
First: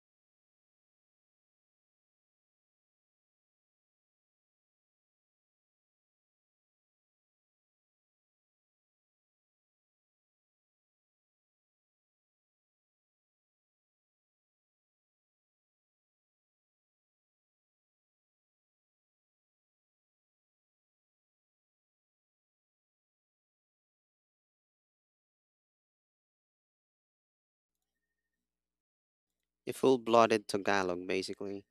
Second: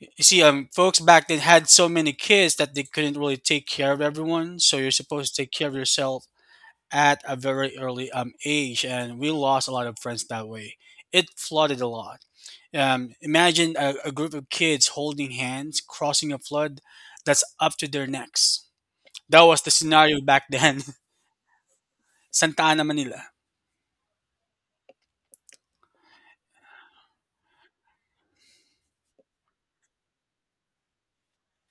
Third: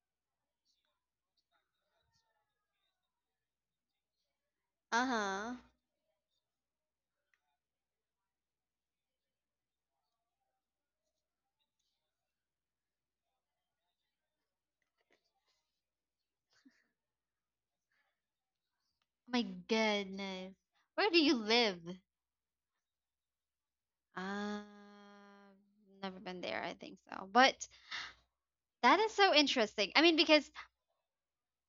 S2: You see, folks back then had so many kids that they couldn't really take care of everyone. So you're
S1: uh
S2: supposed to take
S1: huh.
S2: care of yourself at a very early age, and we lost a lot of friends that way. It flooded a lot. Imagine a group of kids holding hands, crossing a flood that's up to their necks. That
S1: My
S2: was the scenario back
S1: goodness,
S2: then.
S1: where do you live?
S2: Santa Ana, Manila.
S1: Uh, never been there. I think so, but that is so
S3: A
S1: interesting. I mean,
S3: full-blooded
S1: because
S3: Tagalog, basically.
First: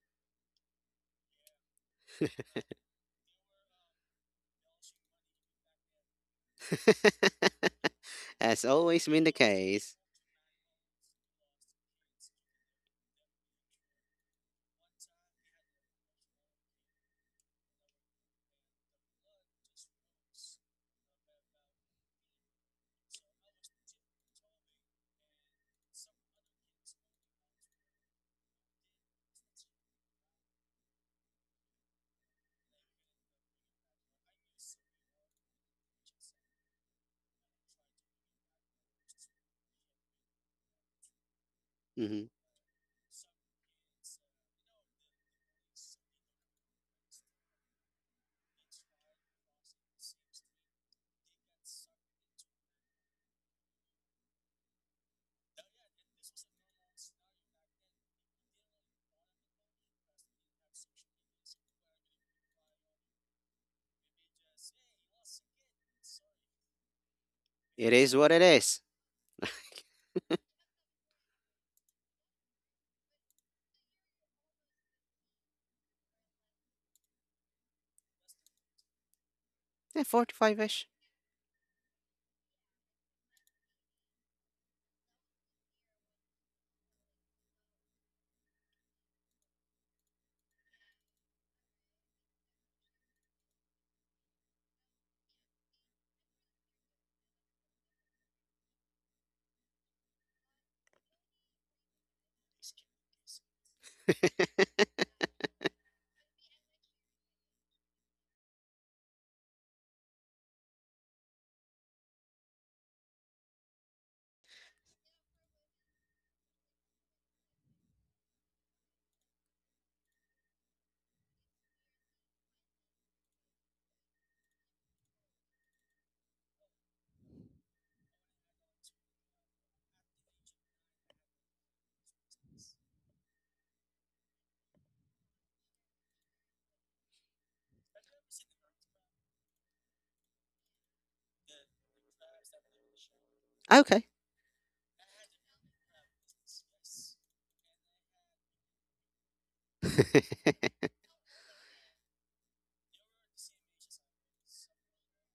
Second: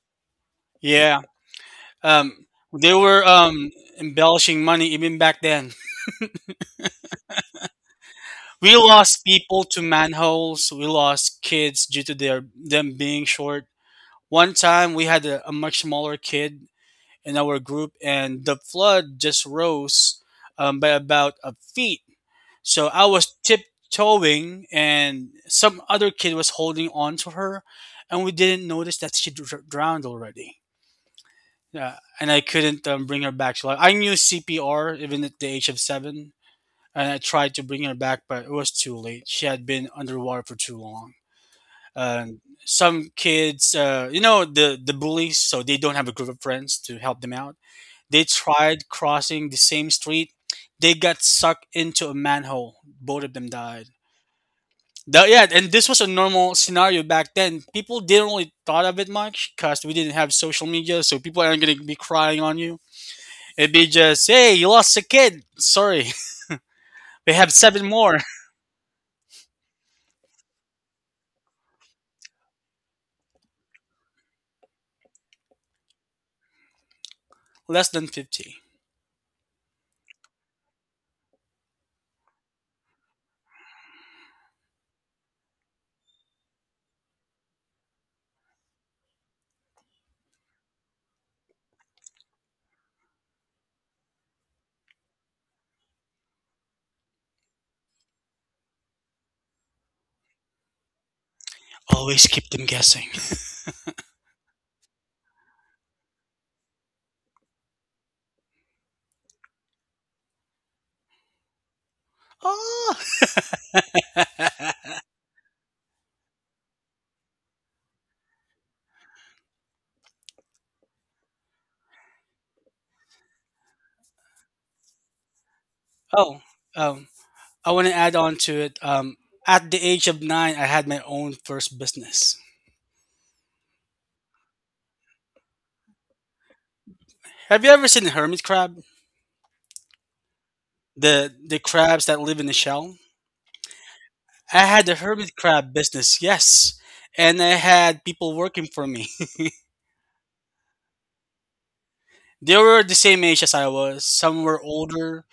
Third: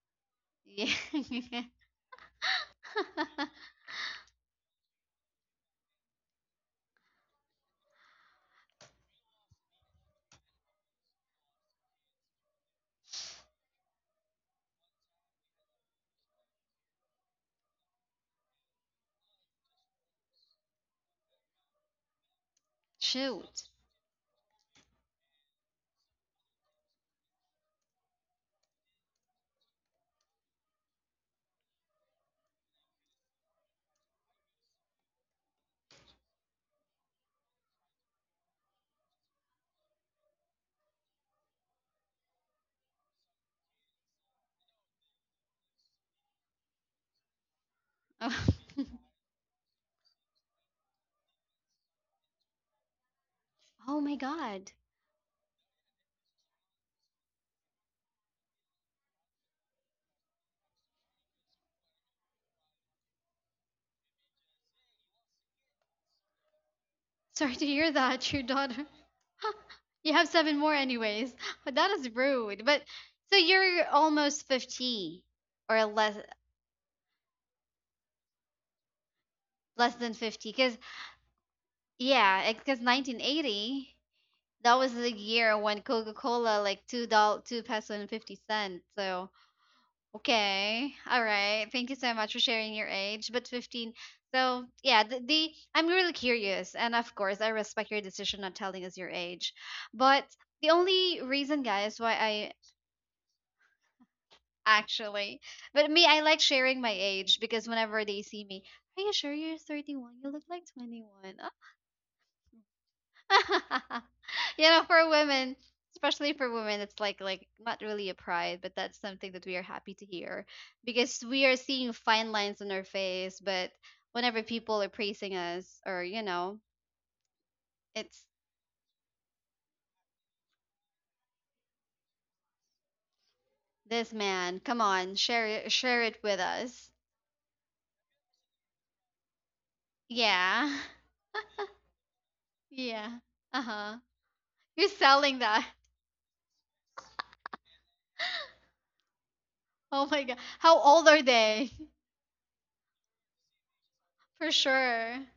S2: Yeah.
S1: yeah.
S2: Um, they were um, embellishing money even back then.
S3: Has
S2: We
S3: always been
S2: lost
S3: the
S2: people to
S3: case.
S2: manholes. We lost kids due to their them being short. One time we had a much smaller kid in our group, and the flood just rose by about a feet. So I was
S1: Shoot.
S2: tiptoeing, and some other kid was holding on to her, and we didn't notice that she drowned already. Yeah, and I couldn't bring her back to life. I knew CPR even at the age of seven, and I tried to bring her back, but it was too late. She had been underwater for too long.
S3: Mhm.
S2: And some kids, the bullies, so they don't have a group of friends to help them out. They
S1: Oh,
S2: tried crossing the same street. They got sucked into a manhole. Both of them died.
S1: oh my god.
S2: Yeah, and this was a normal scenario back then. People didn't really thought of it much because we didn't have social media, so people aren't gonna be crying on you. It'd be just, hey, you lost a kid. Sorry, we have
S1: Sorry to
S2: seven
S1: hear
S3: It is
S2: more,
S3: what
S1: that,
S3: it
S1: your
S3: is.
S1: daughter. You have seven more anyways. But that is rude. But so you're almost 50 or less
S2: less than 50.
S1: less
S3: Yeah,
S1: than 50 cuz
S3: 45-ish.
S1: yeah, cuz 1980 that was the year when Coca-Cola like 2 peso and 50 cents. So okay. All right. Thank you so much for sharing your age. But 15. So, yeah, the I'm really curious. And of course, I respect your decision not telling us your age. But the only reason, guys, why
S2: Always keep
S1: I
S2: them guessing.
S1: actually, but me, I like sharing my age because whenever they see me, are you sure you're 31? You look like 21.
S2: Oh,
S1: You know, for women, especially for women, it's like not really a pride, but that's something that we are happy to hear because we are seeing fine lines on our face. But whenever people are praising us, or you
S2: oh,
S1: know,
S2: um, I want to add
S1: it's
S2: on to it. At the age of nine, I had my own first business.
S1: this man. Come on, share it with us.
S2: Have you ever seen a hermit crab?
S1: Yeah,
S2: The crabs that live in the shell?
S1: yeah. Uh huh.
S3: Okay.
S2: I
S1: You're
S2: had a hermit
S1: selling that.
S2: crab business, yes. And I had people working for me.
S1: Oh my god, how old are they?
S2: They were the same age as I was. Some
S1: For
S2: were
S1: sure.
S2: older,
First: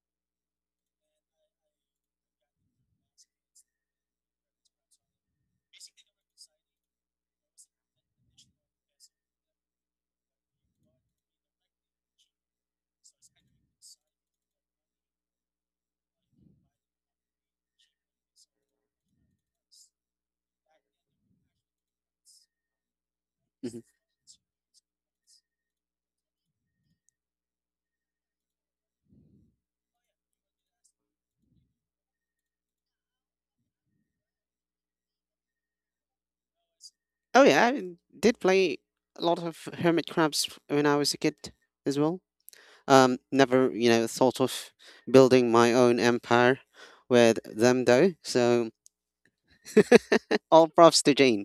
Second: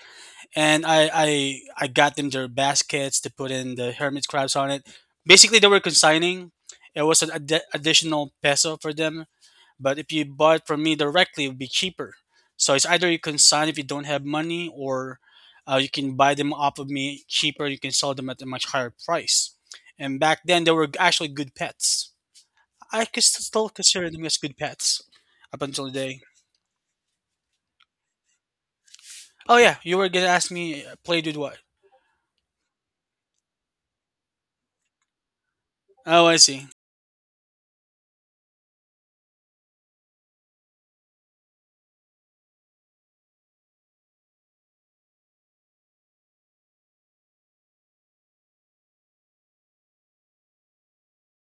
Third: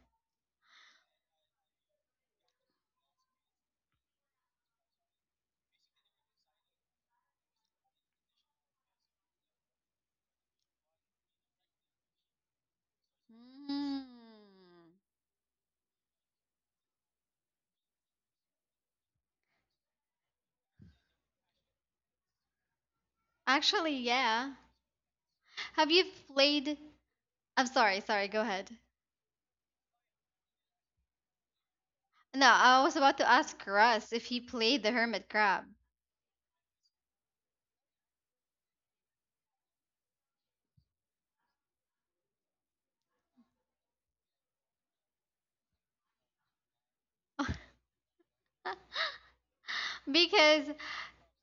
S2: and I got them their baskets to put in the hermit crabs on it. Basically, they were consigning. It was an additional peso for them. But if you buy it from me directly, it would be cheaper. So it's either you consign if you
S1: Mm.
S2: don't have money, or you can buy them off of me cheaper. You can sell them at a much higher price. And back then, they were actually good pets. I could still
S3: Mhm.
S1: Actually,
S2: consider them as
S1: yeah.
S2: good pets up until
S1: Have you
S2: today.
S1: played? I'm sorry, sorry, go ahead.
S2: Oh yeah, you were gonna ask me played with what?
S1: No, I was about to ask Russ if he played the hermit crab.
S2: Oh, I see.
S3: Oh yeah, I did play a lot of hermit crabs when I was a kid as well. Never, thought of building my own empire with them, though. So all
S1: Because
S3: props to Jane.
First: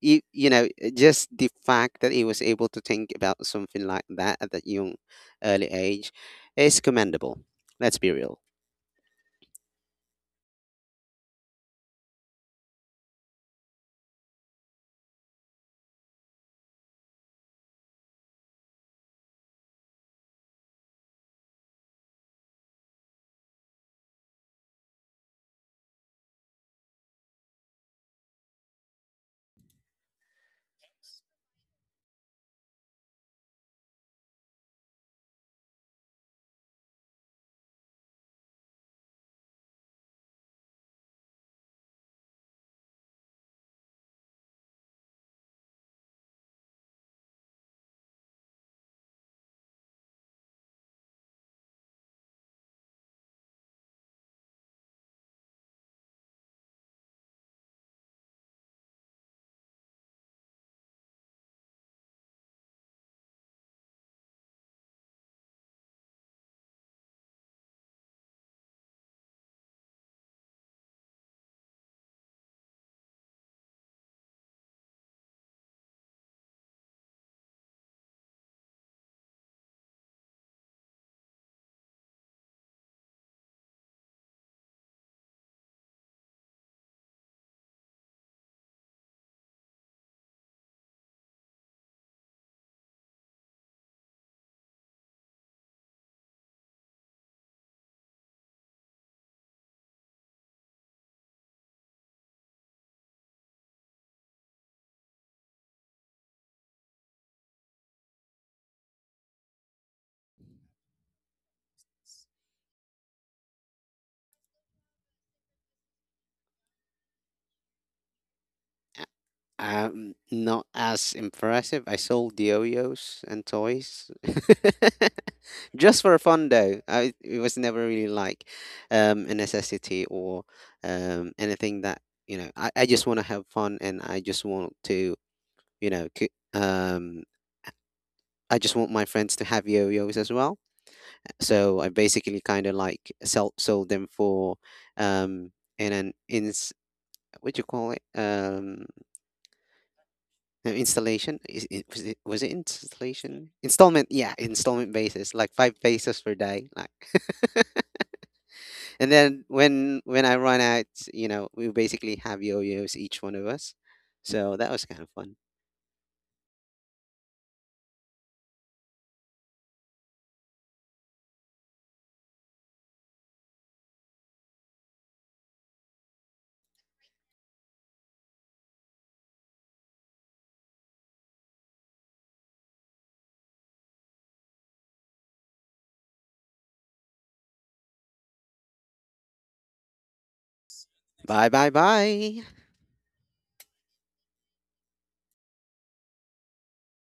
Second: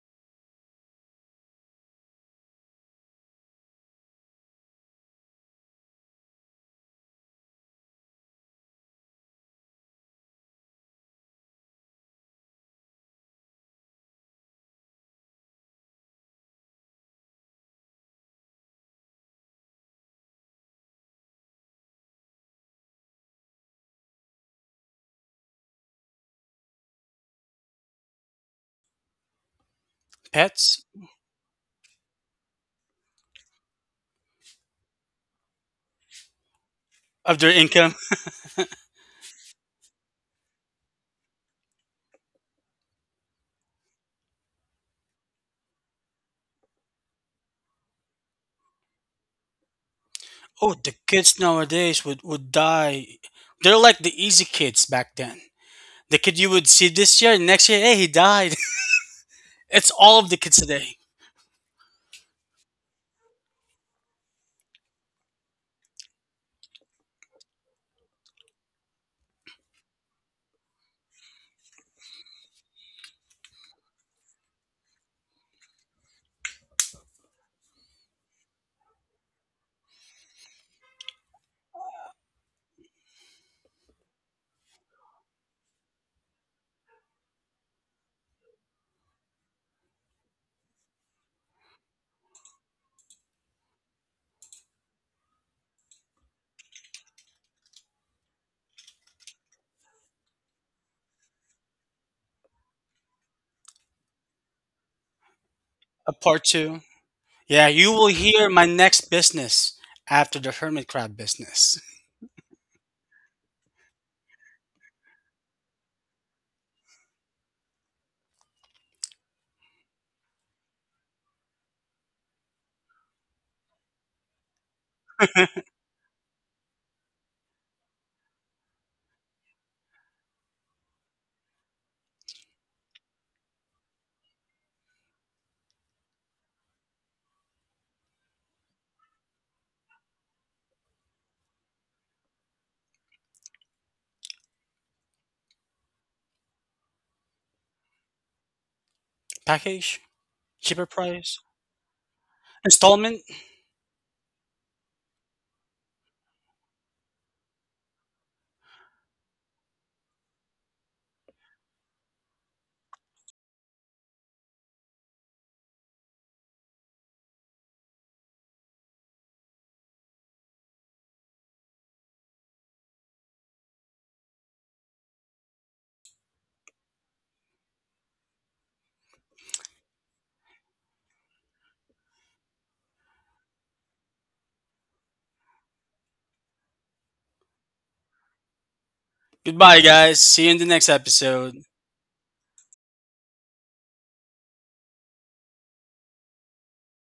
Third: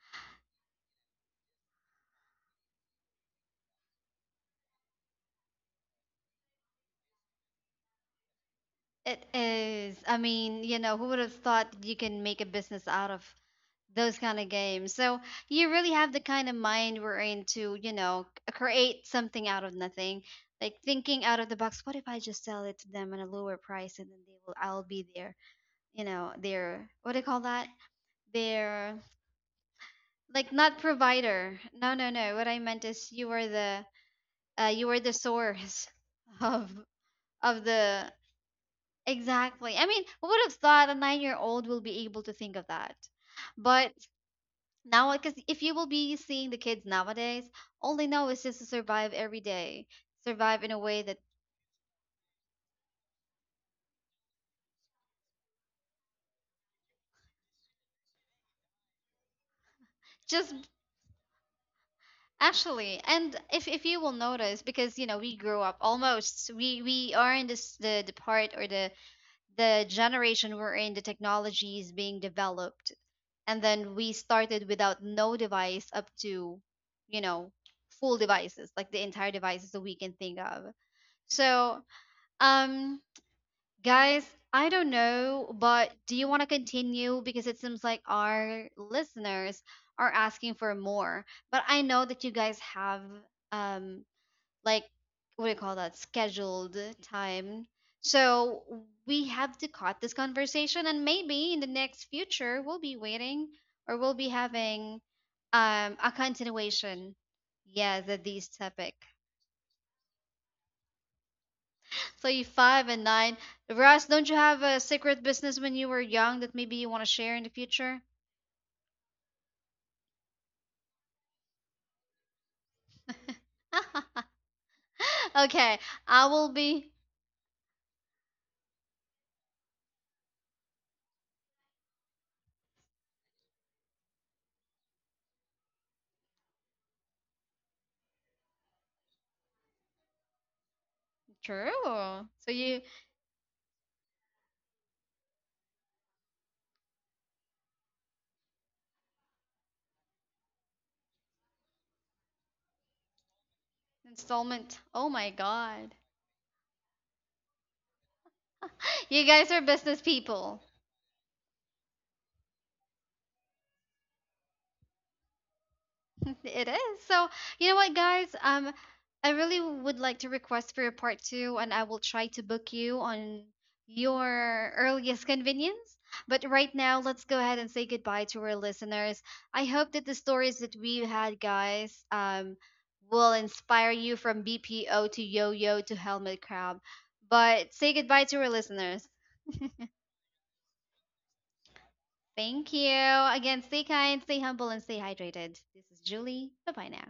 S3: Just the fact that he was able to think about something like that at that young, early age is commendable. Let's be real.
S1: it is, I mean, you know, who would have thought that you can make a business out of those kind of games? So you really have the kind of mind we're in to, you know, create something out of nothing. Like thinking out of the box, what if I just sell it to them at a lower price and then they will I'll be their, you know, their what do you call that? Their like not
S2: Pets
S1: provider. No, no, no. What I meant is you are the you were the source of
S2: of their
S1: of
S2: income.
S1: the exactly. I mean, who would have thought a 9 year old will be able to think of that? But now because if you will be seeing the kids nowadays, all they know is just to survive every day, survive in
S2: Oh,
S1: a
S2: the
S1: way that
S2: kids nowadays would die. They're like the easy kids back then. The kid you would see this year, next year, hey, he died. It's all of the
S1: just
S2: kids today.
S1: actually. And if you will notice, because you know we grew up almost we are in this the part or the generation we're in, the technology is being developed, and then we started without no device up to, you know, full devices like the entire devices that we can think of. So um guys, I don't know but do you want to continue because it seems like our listeners are asking for more but I know that you guys have um like what do you call that scheduled time. So we have to cut this conversation and maybe in the next future we'll be waiting or we'll be having a
S2: A part two.
S1: continuation.
S2: Yeah, you
S1: Yeah,
S2: will
S1: the these
S2: hear my
S1: topic.
S2: next business after the hermit crab business.
S1: So you five and nine. Russ, don't you have a secret business when you were young that maybe you want to share in the future?
S3: Not as impressive. I sold yo-yos and toys.
S1: Okay,
S3: Just for
S1: I
S3: fun,
S1: will
S3: though.
S1: be
S3: I It was never really like, a necessity, or anything that, I just want to have fun, and I just want to, you know, c- um I just want my friends to have yo-yos as well.
S1: true
S3: So I basically
S1: so
S3: kind of
S1: you
S3: like sell sold them for, um in an ins what do you call it?
S2: Package,
S3: No,
S2: cheaper
S3: installation,
S2: price,
S3: is it? Was it
S2: installment.
S3: installation installment? Yeah,
S1: installment,
S3: installment
S1: oh my
S3: basis, like five
S1: god.
S3: pesos per day, like. And
S1: You
S3: then,
S1: guys are
S3: when
S1: business
S3: when I run
S1: people.
S3: out, we basically have yo-yos, each one of us, so that was kind of fun.
S1: It is. So, you know what, guys? I really would like to request for a part two, and I will try to book you on your earliest convenience. But right now, let's go ahead and say goodbye to our listeners. I hope that the stories that we had, guys, will inspire you from BPO to yo-yo to helmet crab. But say goodbye to our listeners.
S2: Goodbye, guys. See you in the next
S3: Bye,
S2: episode.
S3: bye, bye.
S1: Thank you. Again, stay kind, stay humble, and stay hydrated. This is Julie. Bye-bye now.